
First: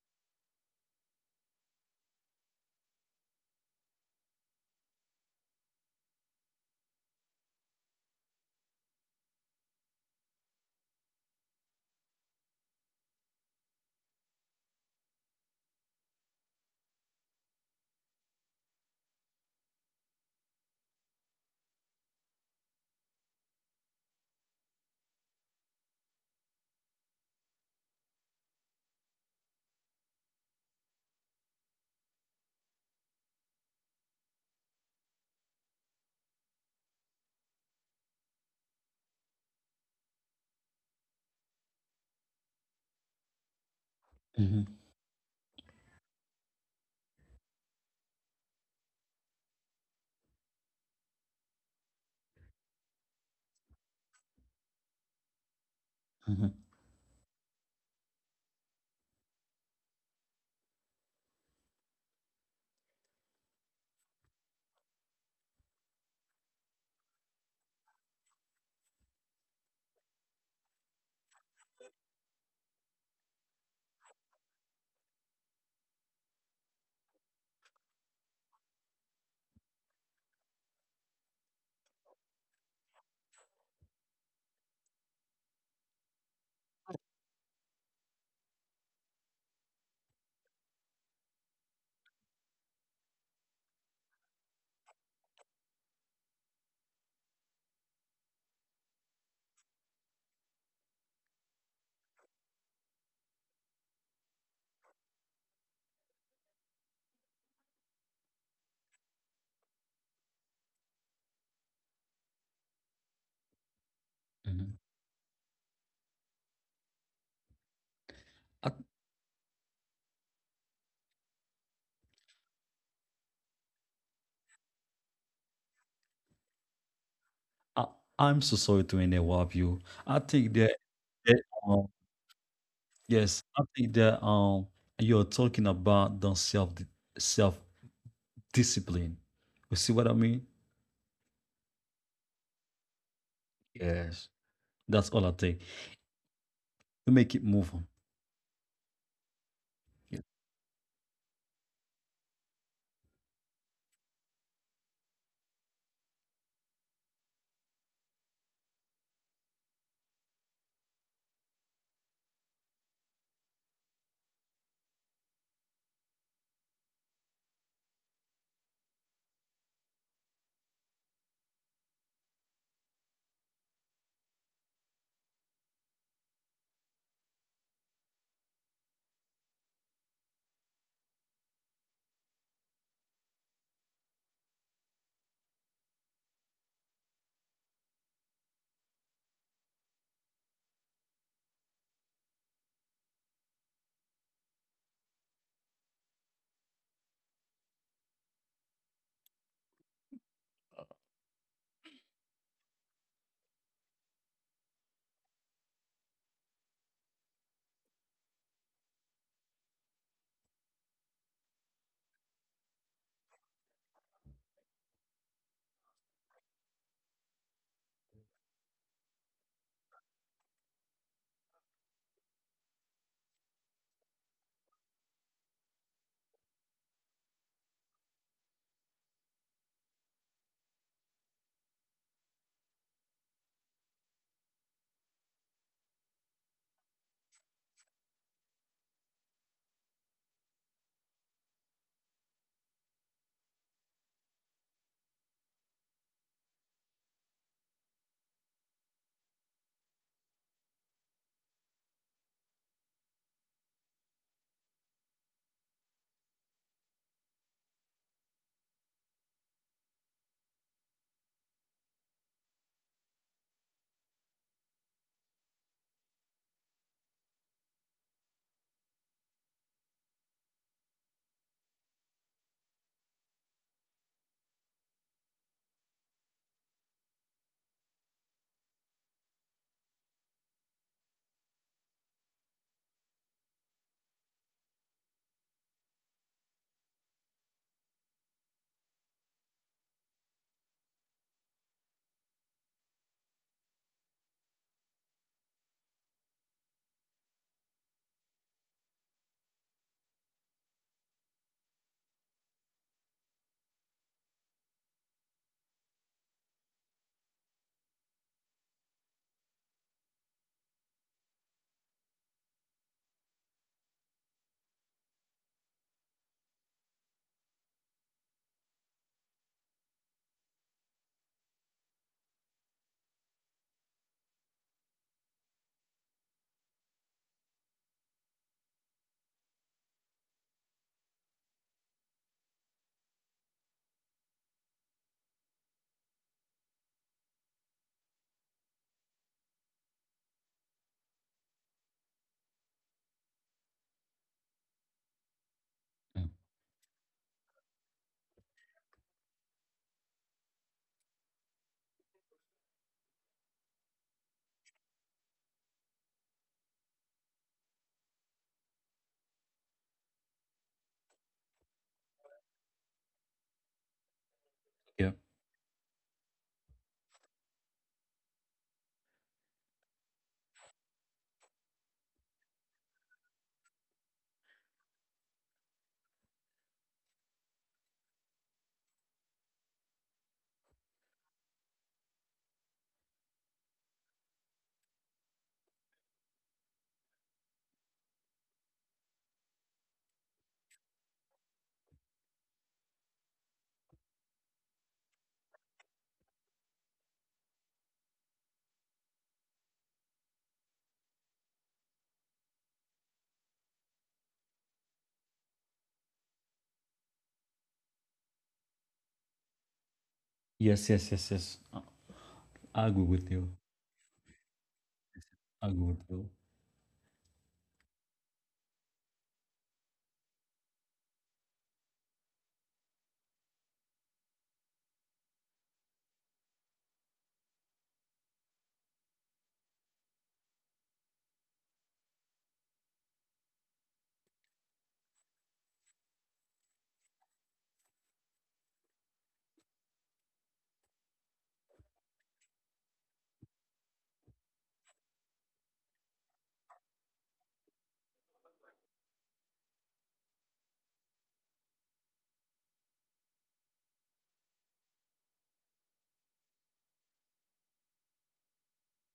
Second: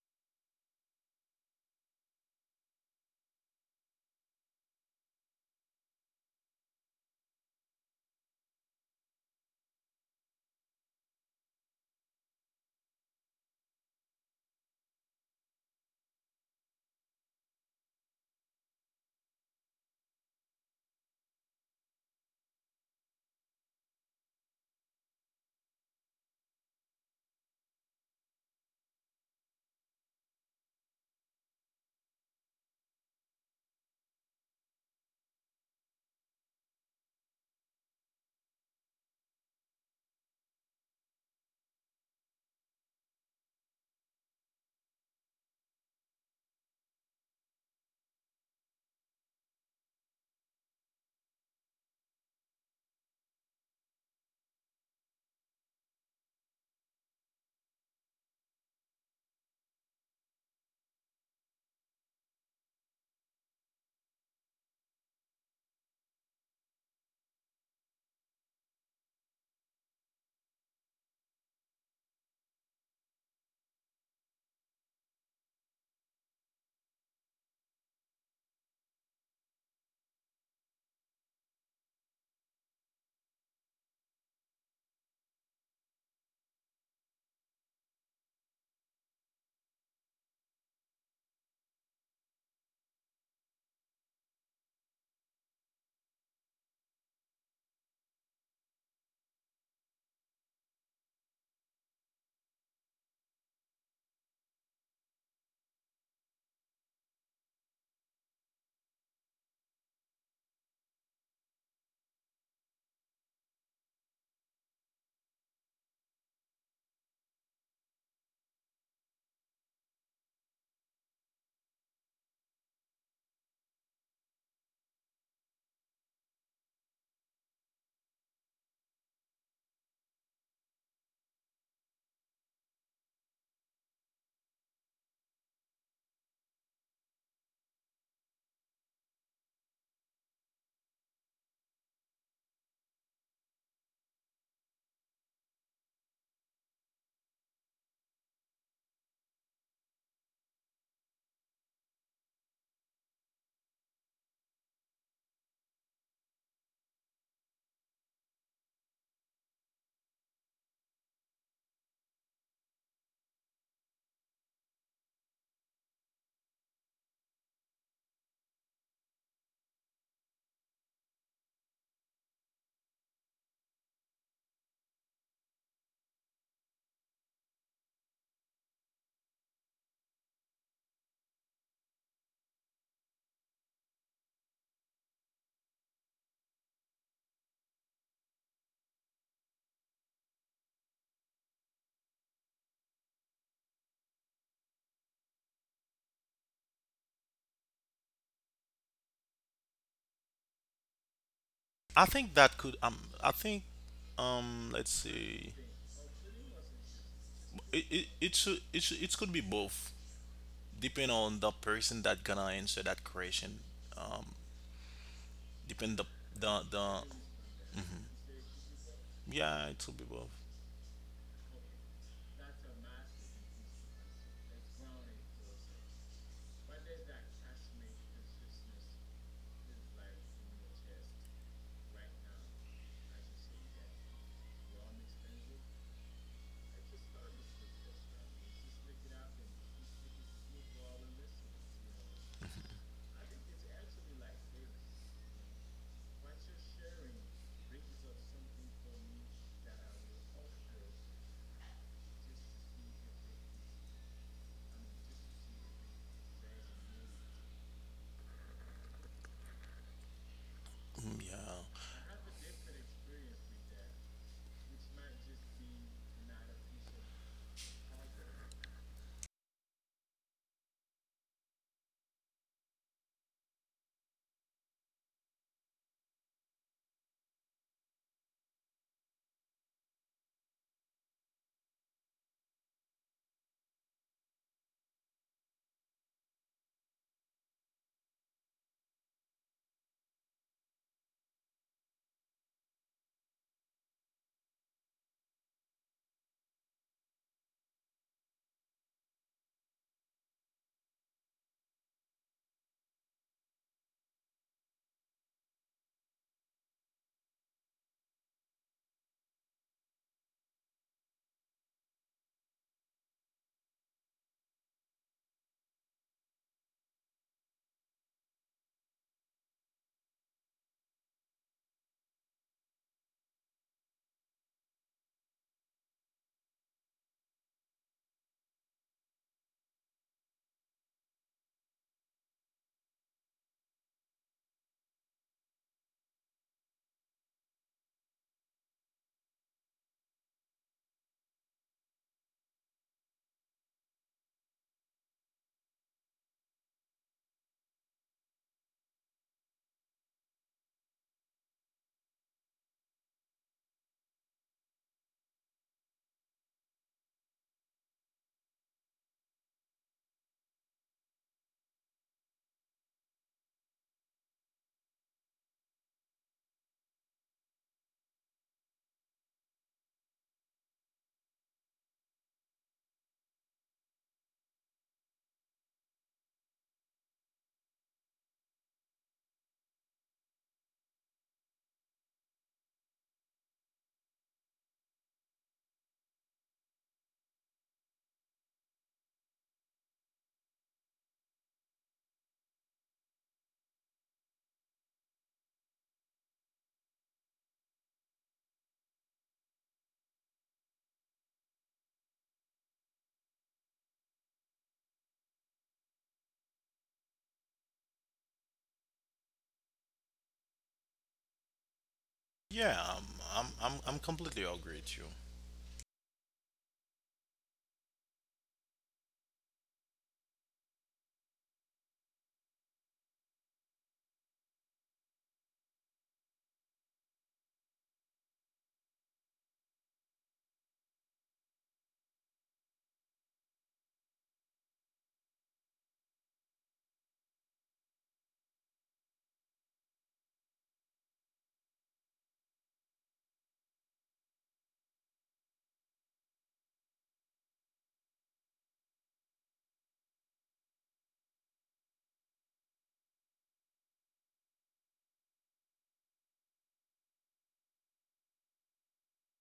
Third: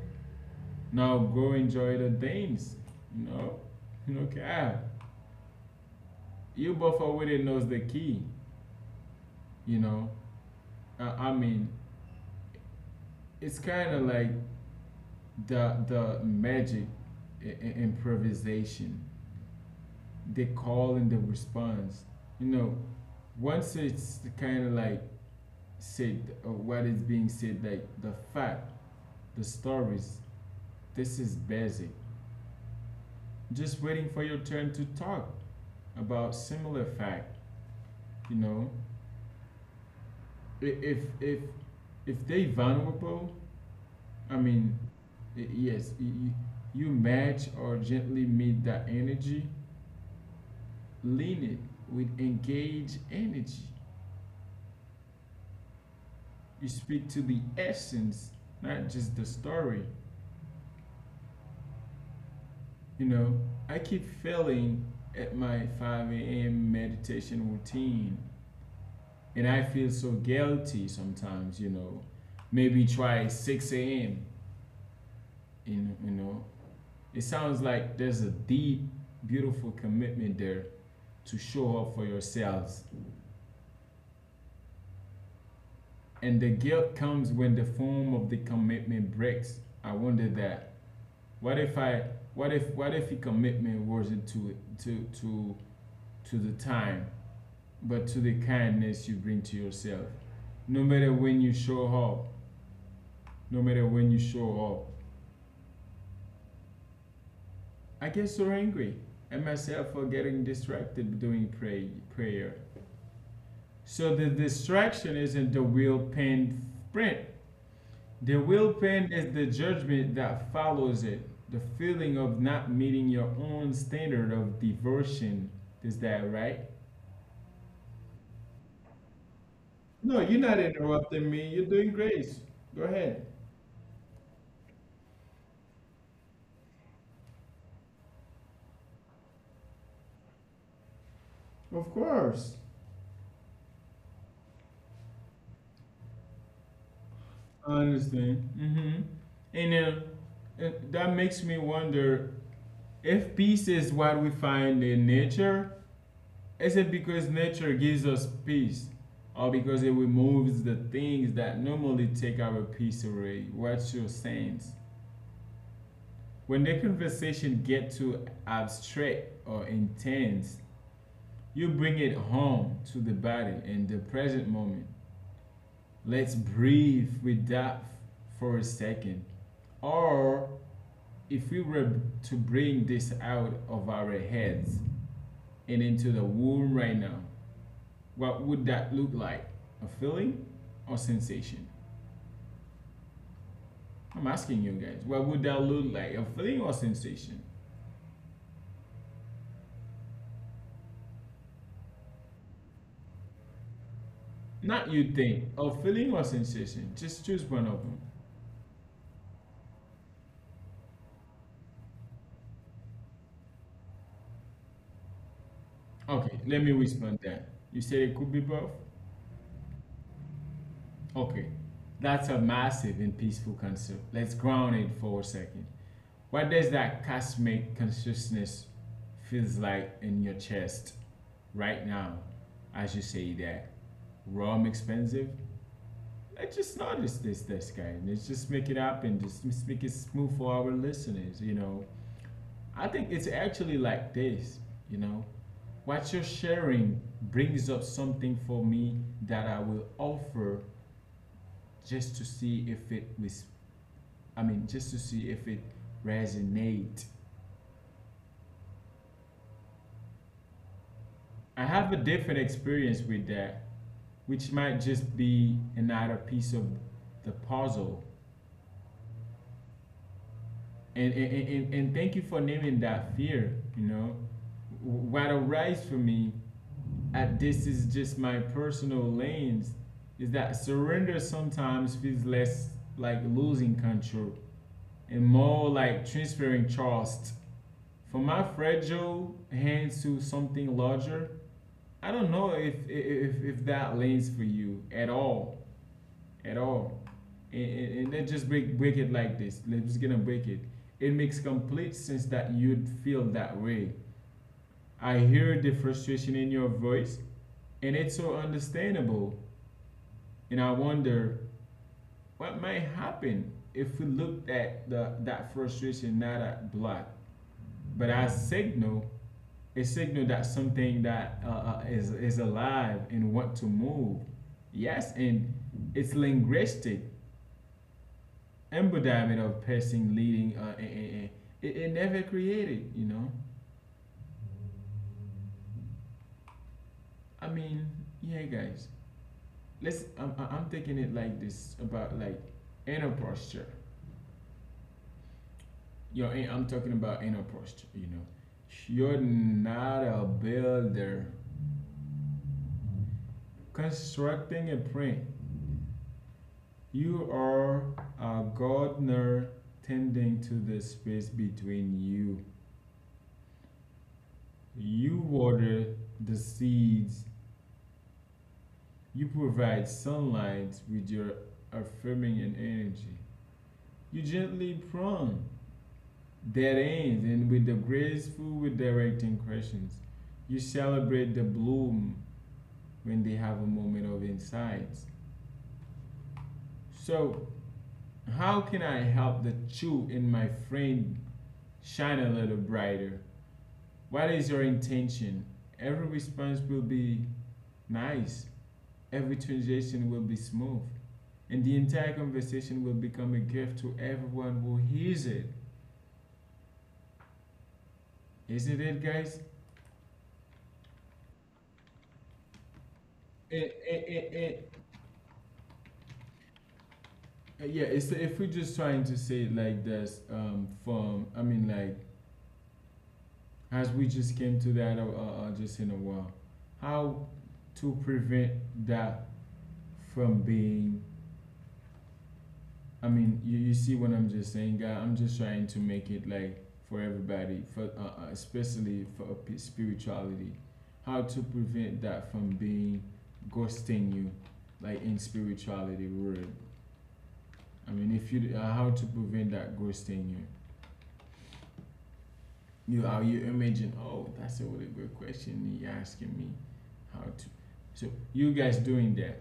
Now go enjoy the dance, you know, no cap. You both already knows the key, you know. I mean, it's kind of like the magic improvisation, the call and the response. You know, once it's kind of like said, or what is being said, like the fact, the stories, this is basic. Just waiting for your turn to talk about similar fact. You know, if if if they vulnerable, I
Hmm.
mean, yes, you match or gently meet that energy. Lean it with engage energy.
Hmm.
You speak to the essence, not just the story. You know, I keep failing at my 5 a.m. meditation routine, and I feel so guilty sometimes, you know. Maybe try 6 a.m., you know. It sounds like there's a deep, beautiful commitment there to show up for yourselves. And the guilt comes when the form of the commitment breaks. I wonder that. What if I what if the commitment wasn't to it to the time, but to the kindness you bring to yourself? No matter when you show up, no matter when you show up, I get so angry at myself for getting distracted doing prayer. So the
Hmm.
distraction isn't the will pain print. The will
I,
pain is the judgment that follows it. The feeling of not meeting your own standard of devotion. Is that right?
I, I'm so sorry to interrupt you.
No,
I
you're
think
not
that,
interrupting
that
me. You're doing great. Go ahead.
yes, I think that you're talking about the self- discipline. You see what I mean?
Of course.
Yes, that's all I think. You make it
I
move on.
understand. Mm-hmm. And uh,
Yeah.
and that makes me wonder if peace is what we find in nature, is it because nature gives us peace? Or because it removes the things that normally take our peace away? What's your sense? When the conversation get too abstract or intense, you bring it home to the body and the present moment. Let's breathe with that for a second. Or if we were to bring this out of our heads and into the womb right now, what would that look like? A feeling or sensation? I'm asking you guys, what would that look like? A feeling or sensation?
I think
Not
let's
you think,
see,
a feeling or sensation. Just choose one of them.
it could be both depending on the person that gonna answer that question. Um depend
Okay, let me
the
respond that. You said it could be both?
Yeah, it could be both.
Okay, that's a massive and peaceful concept. Let's ground it for a second. What does that cosmic consciousness feels like in your chest right now as you say that? Rum expensive? Let's just notice this, this guy. And let's just make it happen. Just, make it smooth for our listeners, you know. I think it's actually like this, you know. What you're sharing brings up something for me that I will offer just to see if it was, I mean, just to see if it resonates.
Mm,
I
yeah.
have a different experience with that, which might just be another piece of the puzzle. And thank you for naming that fear, you know. What arises for me, at this is just my personal lens, is that surrender sometimes feels less like losing control and more like transferring trust from my fragile hands to something larger. I don't know if that lends for you at all. At all. And let's just break it like this. Let's just gonna break it. It makes complete sense that you'd feel that way. I hear the frustration in your voice, and it's so understandable. And I wonder what might happen if we looked at that frustration not at block, but as signal, a signal that something that is alive and want to move. Yes, and it's linguistic. Embodiment of person leading it never created. i mean yeah, guys, I'm taking it like this about like inner posture.
Mm.
I'm talking about inner posture, you know. You're not a builder constructing a print. You are a gardener tending to the space between you. You
Yeah.
water the seeds. You provide sunlight with your affirming and energy. You gently prompt that ends and with the graceful with directing questions. You celebrate the bloom when they have a moment of insights. So, how can I help the true in my friend shine a little brighter? What is your intention? Every response will be nice. Every transition will be smooth, and the entire conversation will become a gift to everyone who hears it. Isn't it, guys?
Yes, yes, yes, yes.
Yeah, um,
I agree
I'm
with
I'm
It,
you.
I'm
it, it,
completely
it,
agree with you.
I agree with you.
yeah, if we're just trying to say it like this, from, I mean, like, as we just came to that just in a while, how to prevent that from being I mean, you see what I'm just saying, God. I'm just trying to make it like for everybody, for especially for spirituality, how to prevent that from being ghosting you, like in spirituality word. I mean, if you how to prevent that ghosting you. You are you imagine? Oh, that's a really good question you're asking me. How to? So you guys doing that?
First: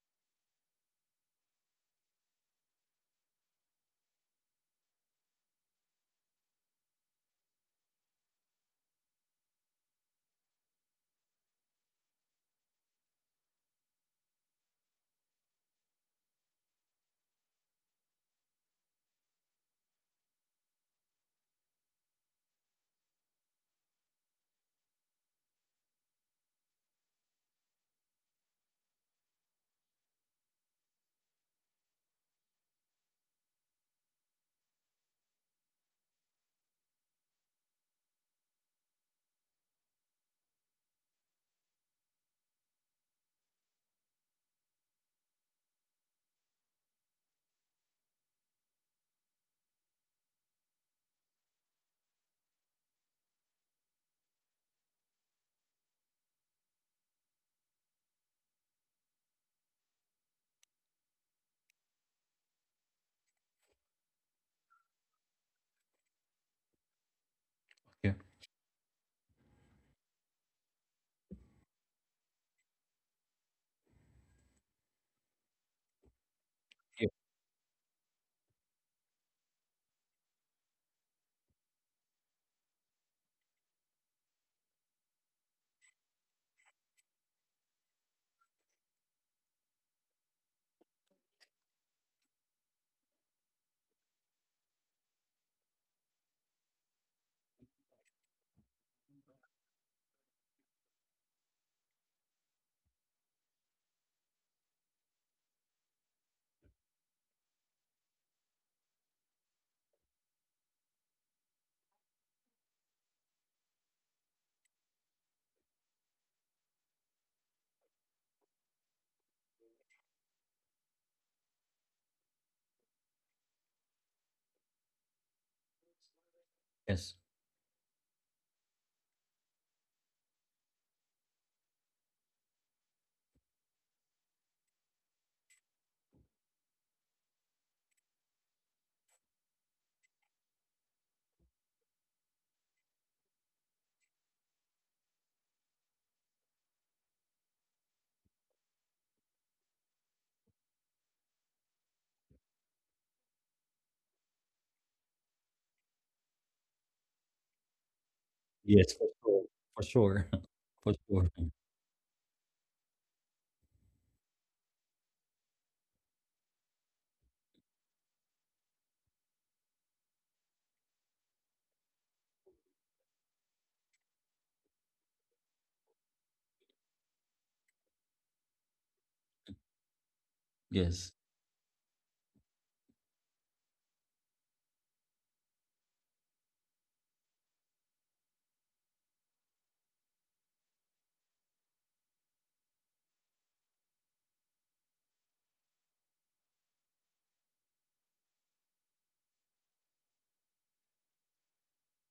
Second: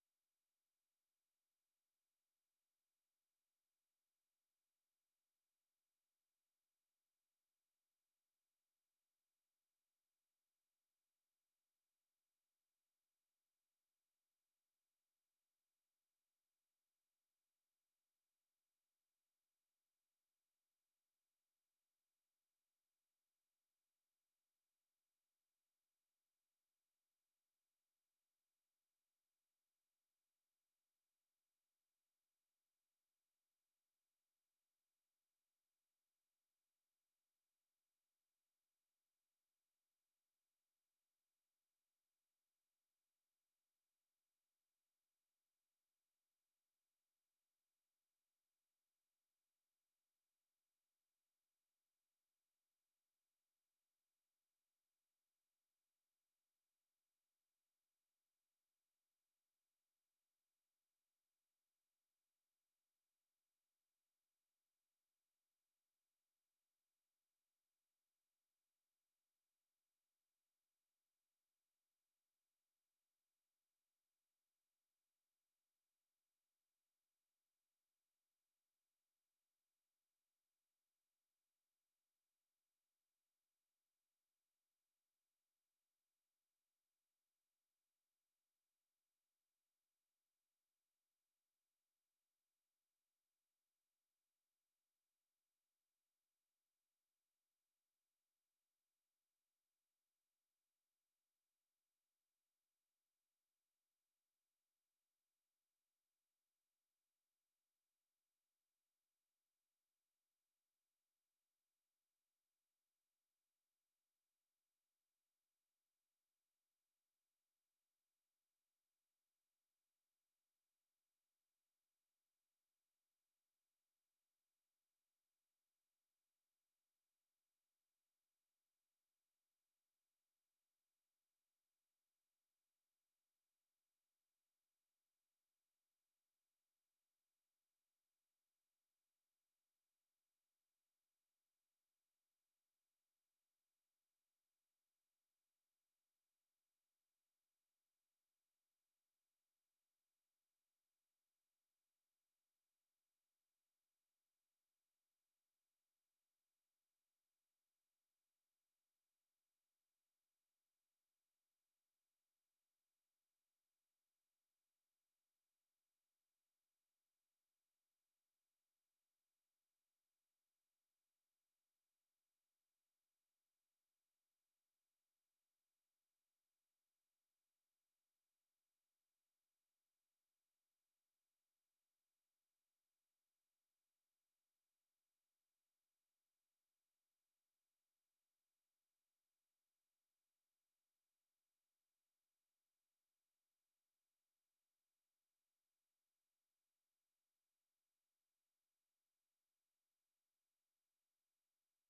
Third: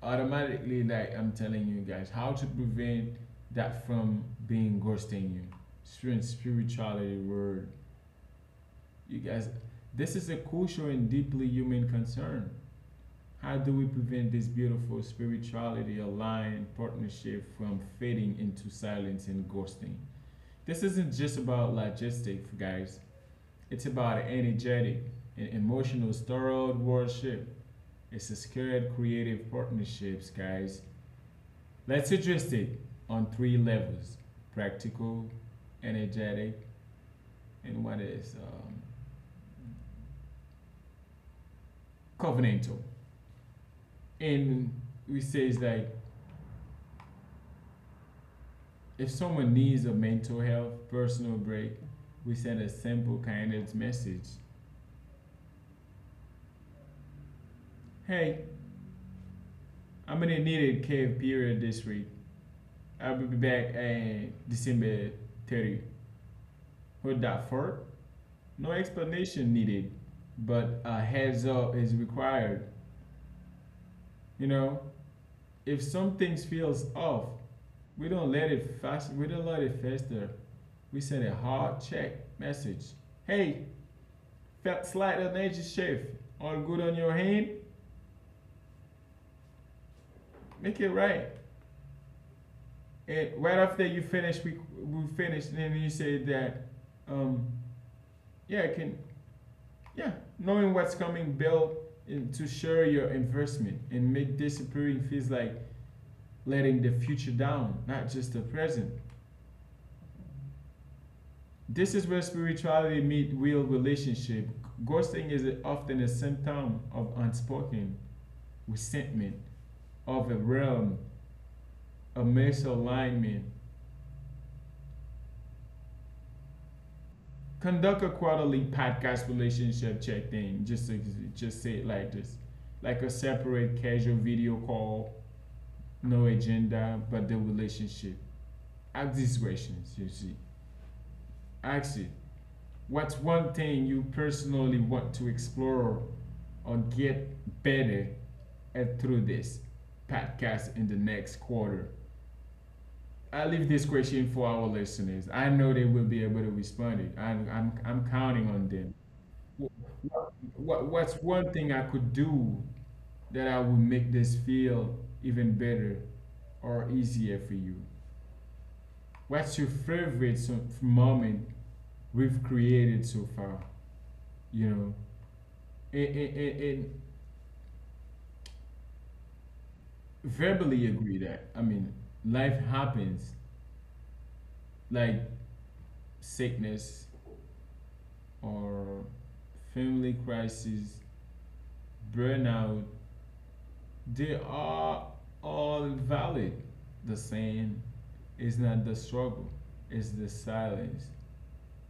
Automatically like I'm telling you guys how to prevent that from being ghosting you. Spirituality word. You guys, this is a crucial and deeply human concern. How do we prevent this beautiful spirituality aligned partnership from fading into silence and ghosting? This isn't just about logistics, guys. It's about energetic and emotional thorough worship. It's a scared creative partnerships, guys. Let's address it on three levels: practical, energetic, and what is covenantal. And we say it's like if someone needs a mental health personal break, we send a simple kind of message. Hey, I'm gonna need a cave period this week. I'll be back on December 30. Hold that fort.
Okay.
No explanation needed, but a heads up is required. You know, if something feels
Yeah.
off, We don't let it fast. We don't let it fester. We send a hard check message. Hey, felt slight energy shift. All good on your hand? Make it right. And right after you finish, we finish, and then you say that, um, yeah, I can, yeah, knowing what's coming, build in, to share your investment and make disappearing feels like letting the future down, not just the present. This is where spirituality meets real relationship. Ghosting is often a symptom of unspoken resentment of a realm, a misalignment.
Yes.
Conduct a quarterly podcast relationship check in. Just say it like this, like a separate casual video call, no agenda, but the relationship. Ask these questions. You see, ask it. What's one thing you personally want to explore or get better through this podcast in the next quarter? I leave this question for our listeners. I know they will be able to respond it. I'm counting on
Yes, for
them.
sure. For
What,
sure. For sure.
what's one thing I could do that I would make this feel even better or easier for you? What's your favorite moment we've created so far? You know, and and verbally
Yes.
agree that. I mean, life happens, like sickness, or family crisis, burnout, they are all valid. The same is not the struggle, it's the silence.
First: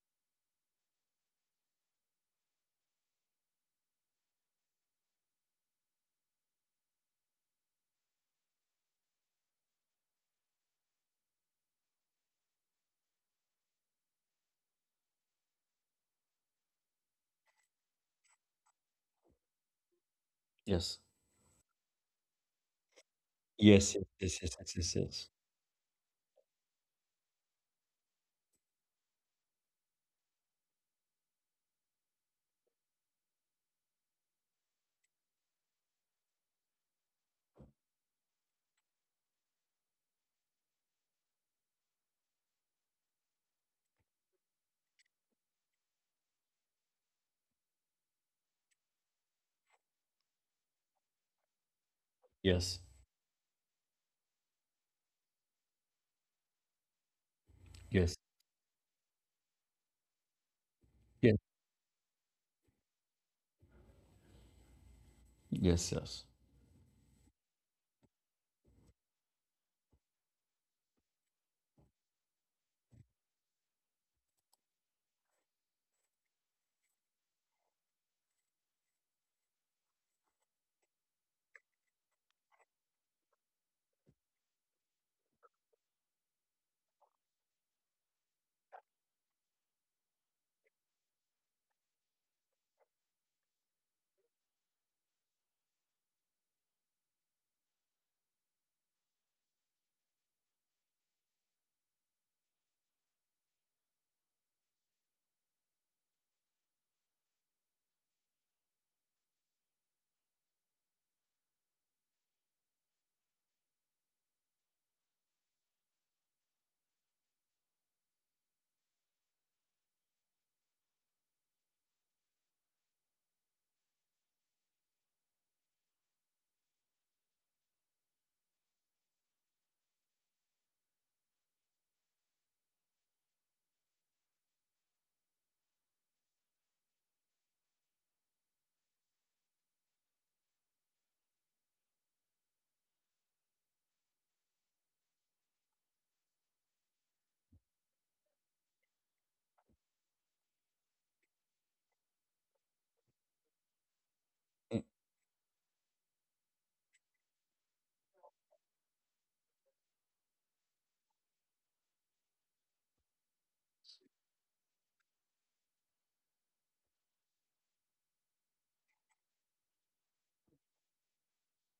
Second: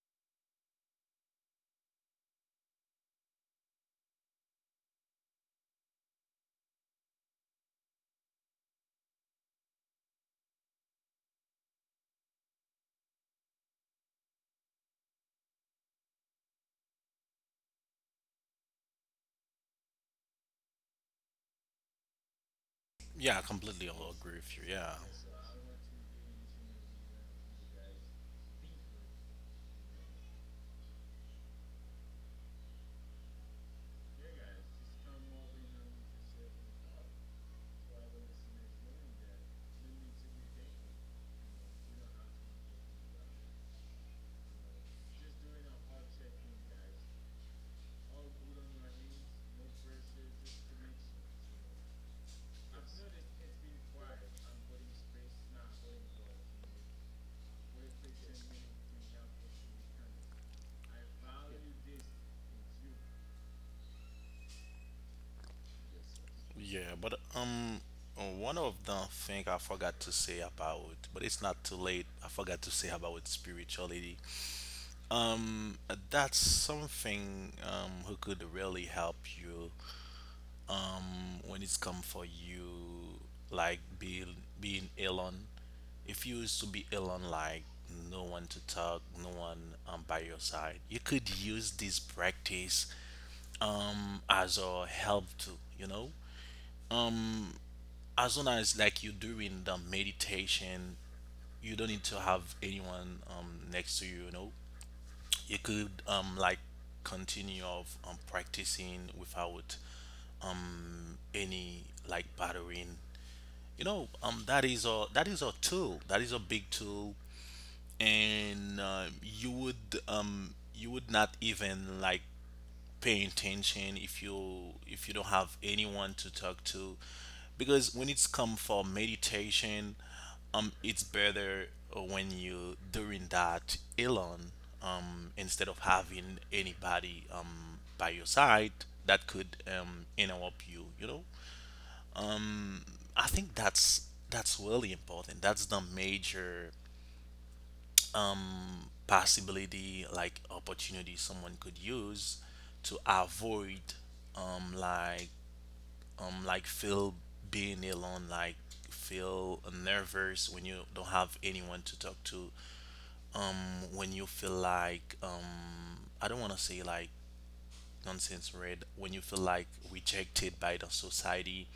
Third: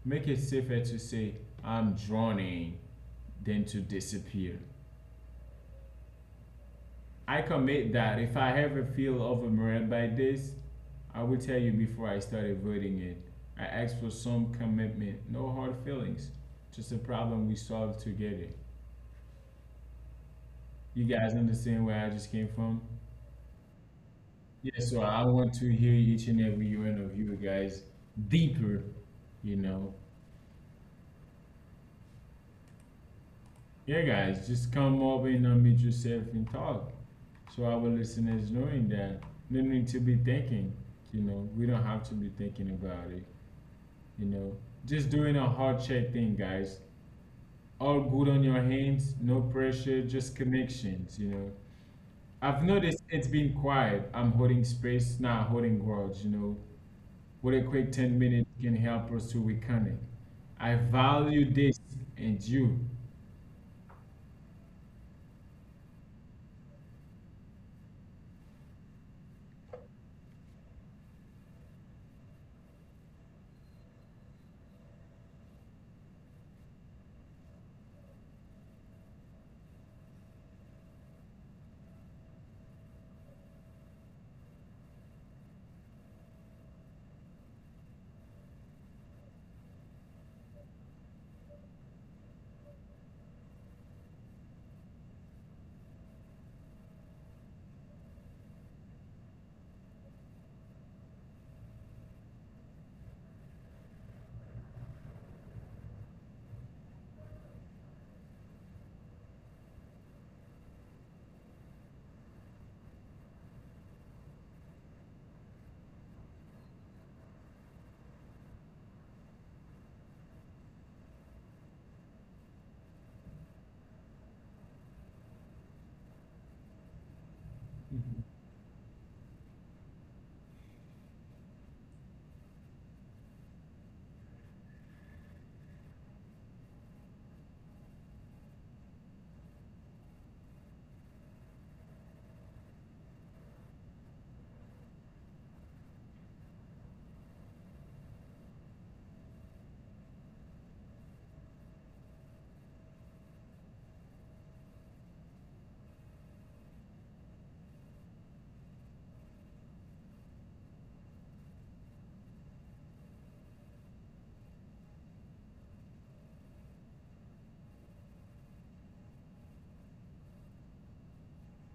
Make it safer to say, I'm drowning, than to disappear. I commit that if I ever feel overwhelmed by this, I will tell you before I start avoiding it. I ask for some commitment, no hard feelings, just a problem we solve together.
Yes.
You guys understand where I just came from?
Yeah, I completely
Yes.
all agree
Yes. Yes.
with you.
Yes.
Yes,
Yeah.
Yes.
so I
Yes.
want to hear each and every one of you guys deeper, you know. Yeah, guys, just come up and unmute yourself and talk. So our listeners knowing that no need to be thinking, you know, we don't have to be thinking about it, you know. Just doing a heart check thing, guys. All good on your hands, no pressure, just connections, you know. I've
Yes.
noticed it's been quiet. I'm holding space, not holding grudge, you know. With a quick
Yes.
10 minutes can help us to reconnect. I value this and you.
Yes. Yes. Yes.
Yeah, but One of the thing I forgot to say about, but it's not too late. I forgot to say about spirituality. Um that's something who could really help you when it's come for you, like being alone. If you used to be alone, like no one to talk, no one by your side, you could use this practice as a help to, you know, as long as like you're doing the meditation, you don't need to have anyone next to you, you know. You could continue of practicing without any like bothering. You know, that is a tool. That is a big tool, and you would not even like pay attention if you don't have anyone to talk to, because when it's come for meditation, it's better when you doing that alone, instead of having anybody by your side that could interrupt you. You know. I think that's really important. That's the major possibility like opportunity someone could use to avoid um
Mm.
like feel being alone like feel nervous when you don't have anyone to talk to um when you feel like I don't want to say like nonsense red when you feel like rejected by the society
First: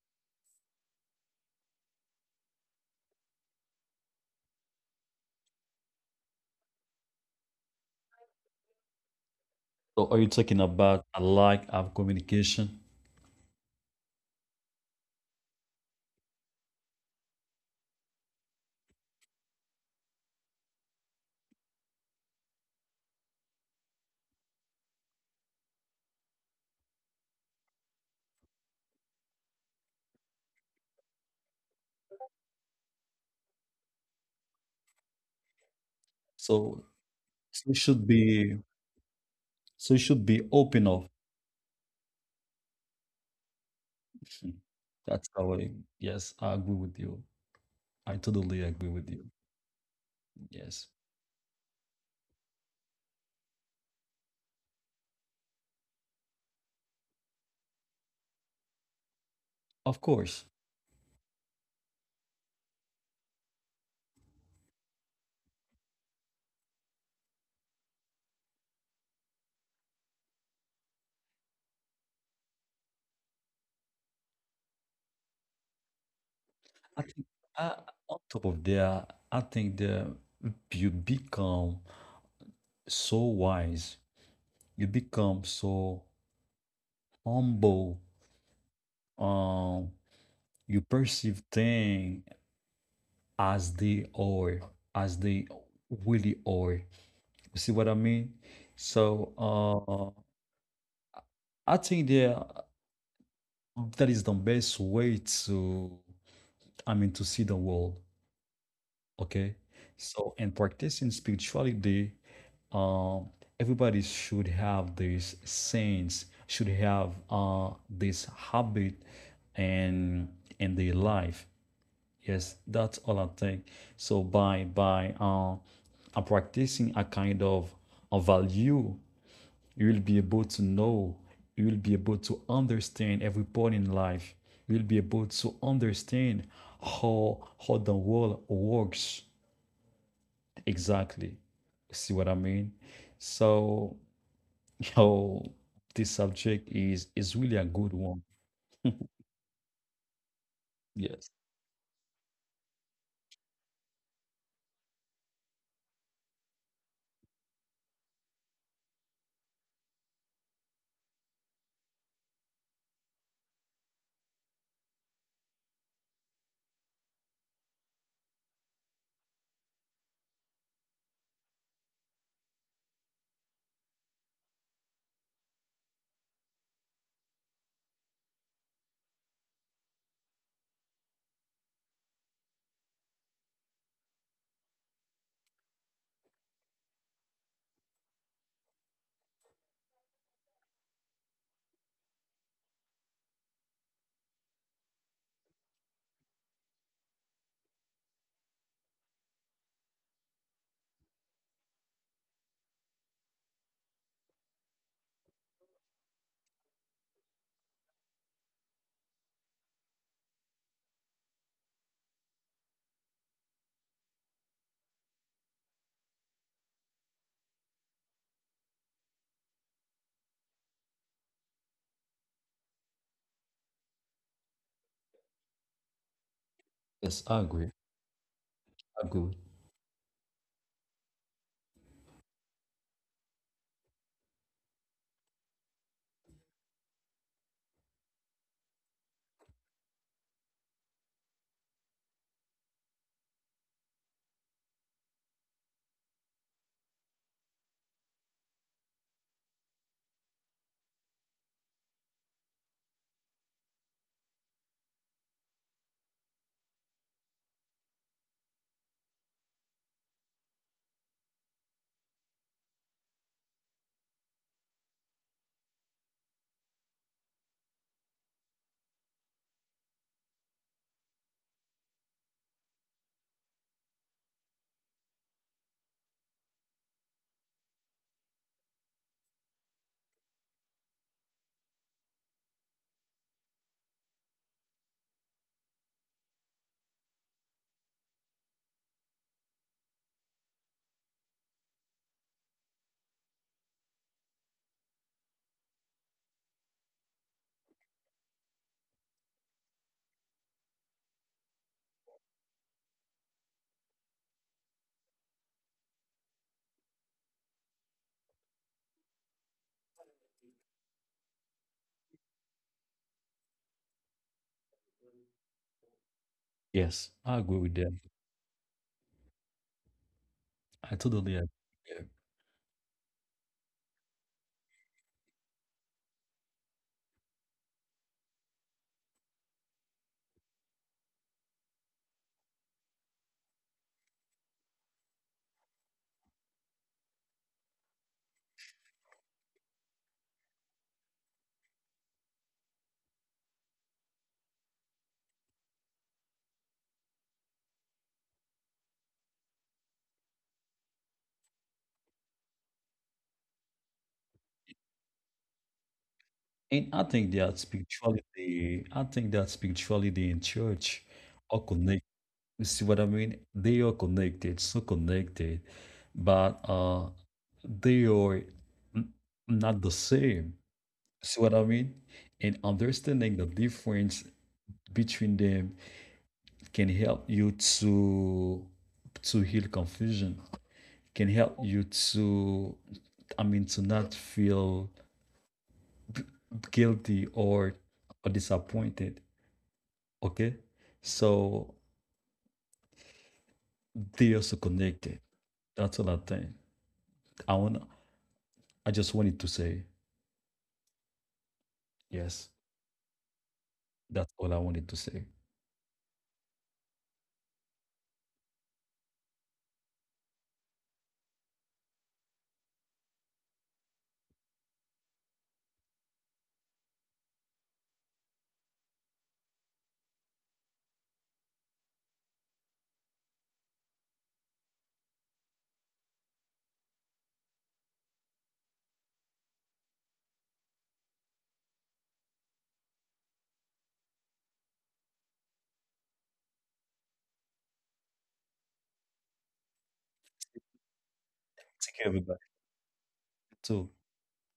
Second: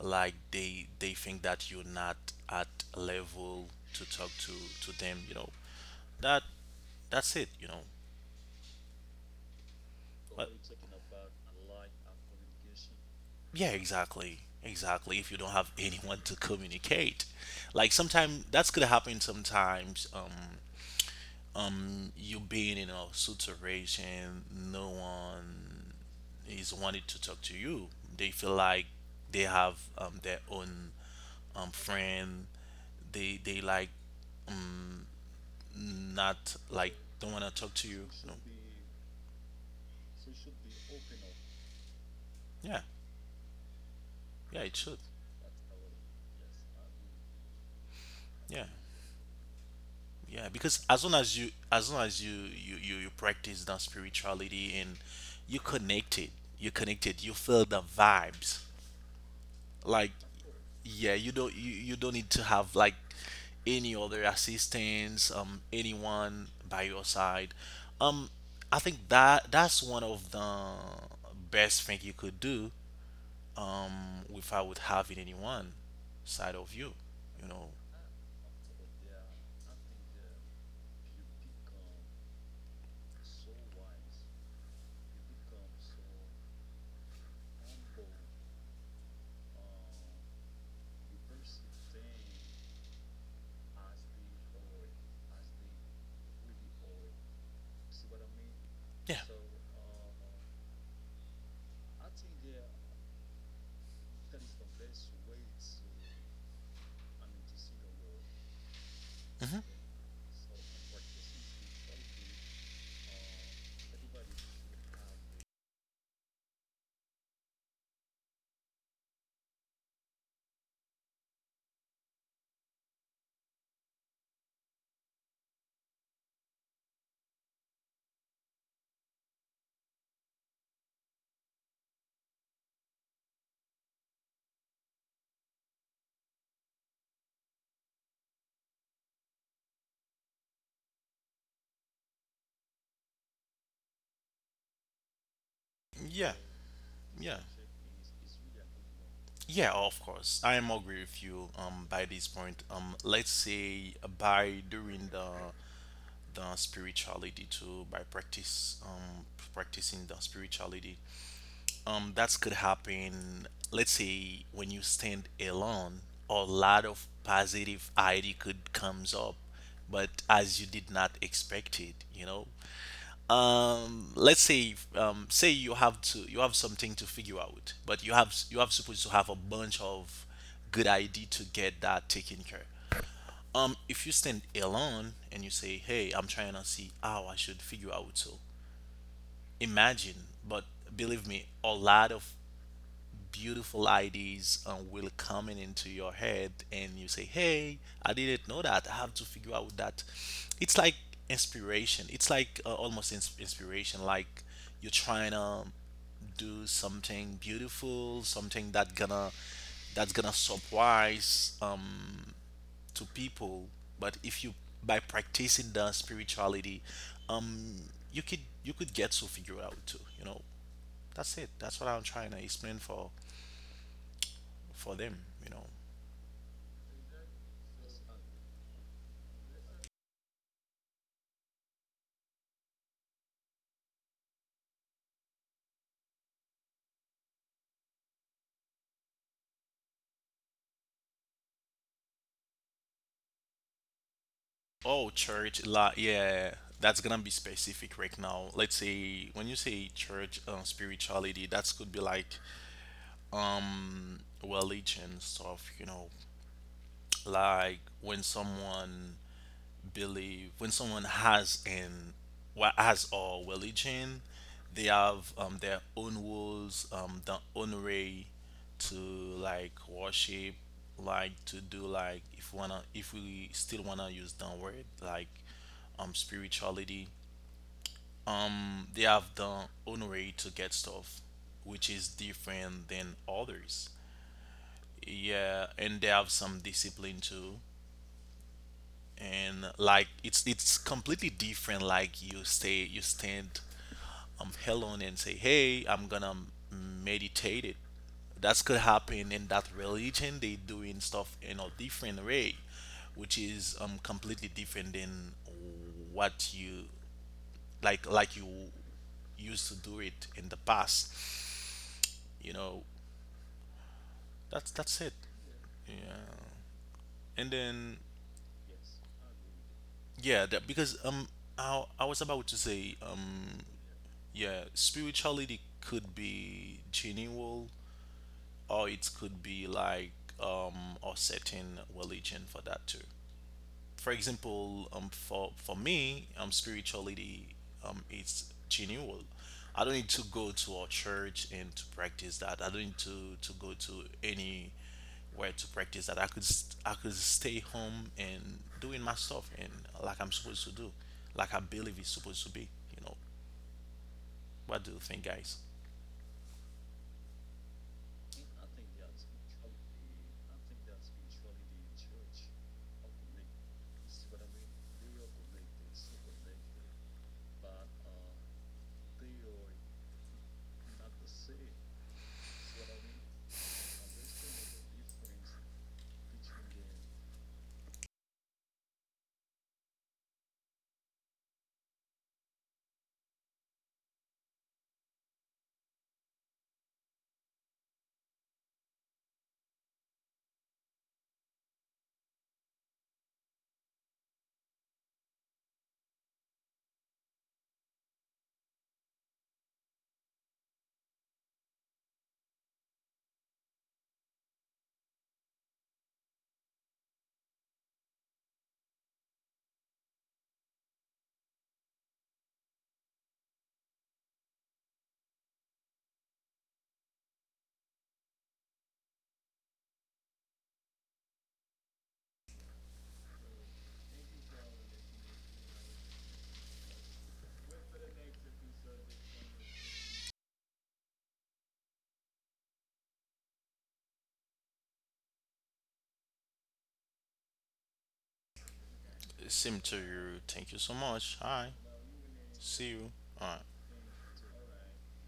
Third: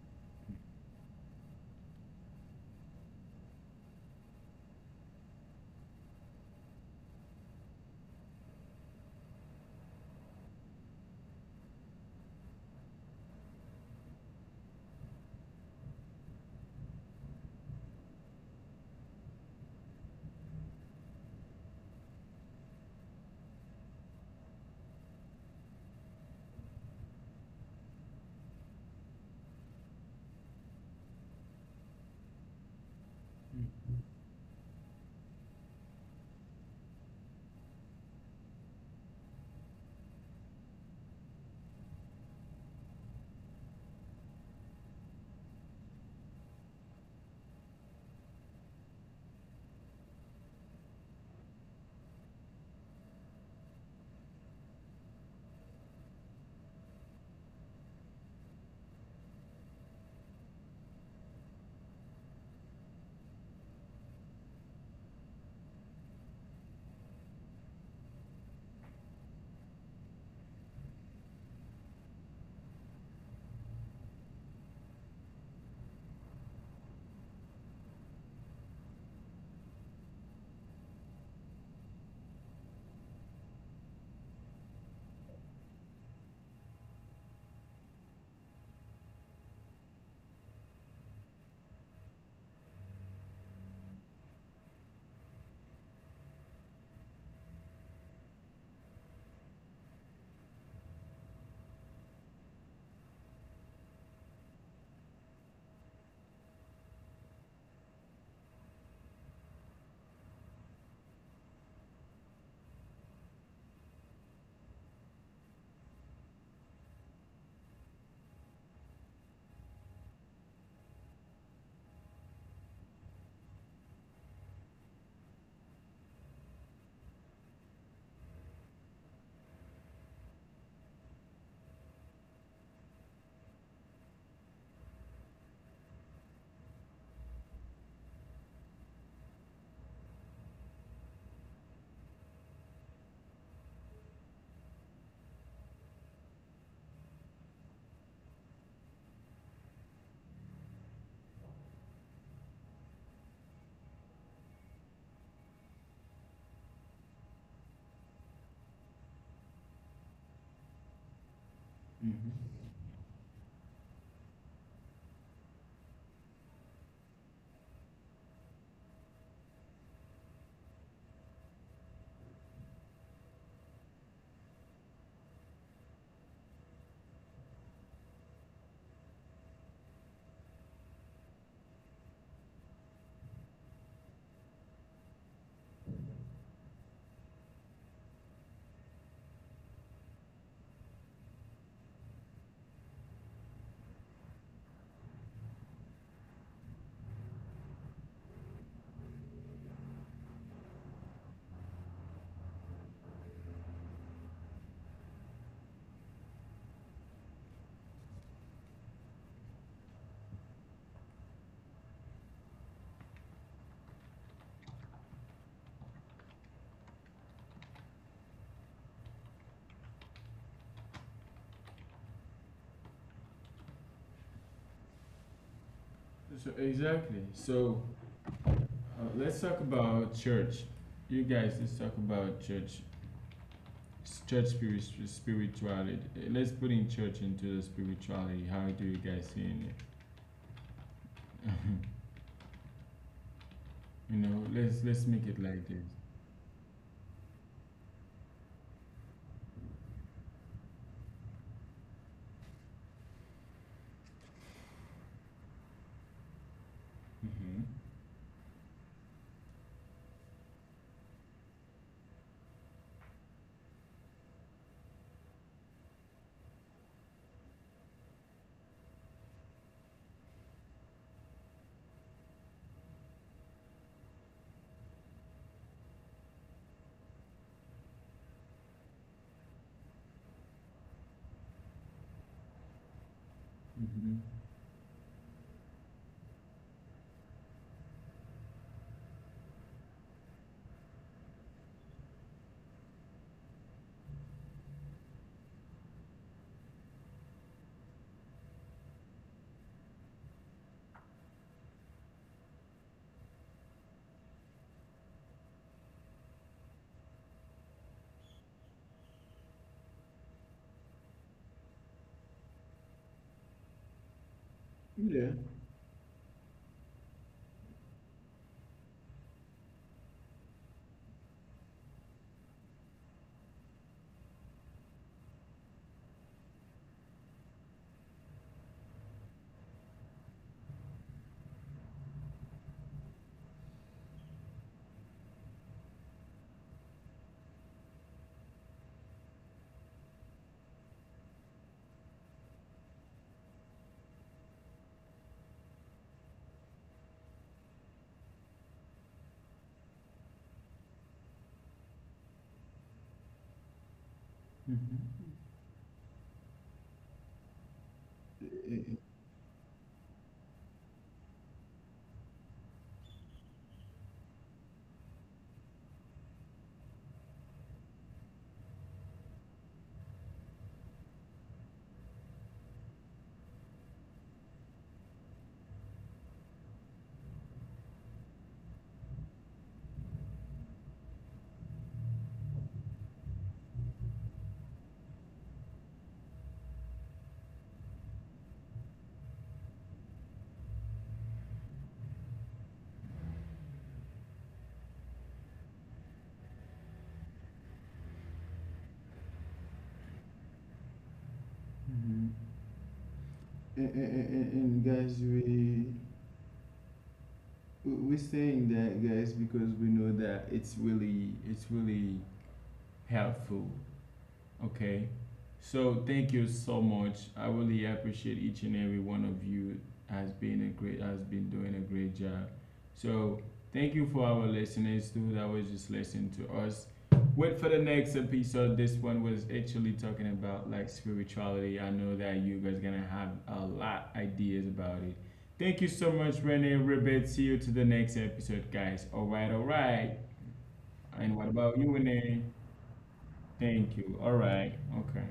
like they think that you're not at a level to talk to them. that that's it.
So, are you
But
talking about a lack of communication?
yeah, exactly, if you don't have anyone to communicate like sometimes that's gonna happen sometimes you being in a situation no one is wanting to talk to you. They feel like they have their own friend. They like, um not
So,
like, don't want to talk
so it
to you,
should
no.
be. So, it should be open up.
Yeah,
Mhm.
yeah, it should.
That's how I. Yes, I agree with you. I totally
Yeah,
agree with you.
yeah, because
Yes.
as long as you practice that spirituality and you connected, you connected, you feel the vibes
Of
like.
course.
Yeah, you don't need to have like any other assistance, anyone by your side, um I think that that's one of the best thing you could do, without having anyone side of you,
I think
you know.
uh, on top of that, I think that you become so wise, you become so humble. Um, you perceive things as they are, as they really are. You see what I mean?
Yeah.
So, I think that that is the best way to, I mean, to see the world. Okay.
Hmm.
So, in practicing spirituality, um, everybody should have this sense, should have this habit and in their life. Yes, that's all I think. So by practicing a kind of a value, you will be able to know, you will be able to understand every point in life. You will be able to understand how the world works. Exactly. See what I mean? So,
Yeah.
yo, this
Yeah.
subject is really a good one.
Yeah, of course. I am agree with you by
Yes.
this point. Let's say by during the spirituality too by practice practicing the spirituality, that could happen. Let's say when you stand alone a lot of positive idea could comes up, but as you did not expect it, you know. Let's say, say you have to, you have something to figure out, but you have supposed to have a bunch of good idea to get that taken care. If you stand alone and you say, hey, I'm trying to see how I should figure out, so imagine. But believe me, a lot of beautiful ideas will coming into your head and you say, hey, I didn't know that I have to figure out that. It's like inspiration. It's like almost inspiration, like you're trying to do something beautiful, something that gonna, that's gonna surprise to people. But if you by practicing the spirituality, um you could, you could get to figure out too, you know. That's what I'm trying to explain for them, you know.
So exactly. So
Yes, I agree.
let's talk about
I agree.
church. You guys, let's talk about church, church spirituality. Let's put in church into the spirituality. How do you guys see it? You know, let's
Oh,
make it like
church,
this.
la, yeah, that's gonna be specific right now. Let's say when you say church, spirituality, that's could be like, religion stuff, you know,
Mm-hmm.
like when someone believe, when someone has an, what, has a religion, they have, their own rules, their own way to like worship, like to do, like if wanna, if we still wanna use the word like spirituality, they have their own way to get stuff which is different than others.
Hmm.
Yeah, and they have some discipline too, and like it's completely different. Like you say you stand alone and say, hey, I'm gonna meditate it, that could happen. In that religion they doing stuff in a different way which is completely different than what you, like you used to do it in the past, you know. That's it.
Yeah.
Yeah, and then
Yes, I agree with them.
yeah that, because um I was
I
about to
totally agree
say
with them.
um. Yeah, spirituality could be genuine, or it could be like a certain religion for that too. For example, for me, spirituality is genuine. I don't need to go to a church and to practice that. I don't need to go to any where to practice that. I could I could stay home and doing my stuff and like I'm supposed to do, like I believe it's supposed to be, you know. What do you think,
Hmm.
guys?
And I
Eh,
think
eh, eh.
that spirituality, I think that spirituality and church are connected. You see what I mean? They are connected, so connected, but they are n- not the same. See what I mean? And understanding the difference between them can help you to heal confusion, can help you to, I mean, to not feel guilty or disappointed. Okay. So they also connected. That's all I think. i want I just wanted to say,
Hmm.
yes,
And and
that's
guys,
all I wanted to say.
We- we're saying that, guys, because we know that it's really helpful. Okay. So thank you so much. I really appreciate each and every one of you has been doing a great job. So thank you for our listeners too that was just listening to us. Wait for the next episode. This one was actually talking about like spirituality. I know that you guys gonna have a lot ideas about it. Thank you so much, Renee Ribbit. See you to the next episode, guys. All right, all
Same to
right.
you. Thank you so
And
much.
what
Hi.
about you, Renee?
Take care,
See
everybody,
you. All right.
Thank you. All
too.
right. Okay.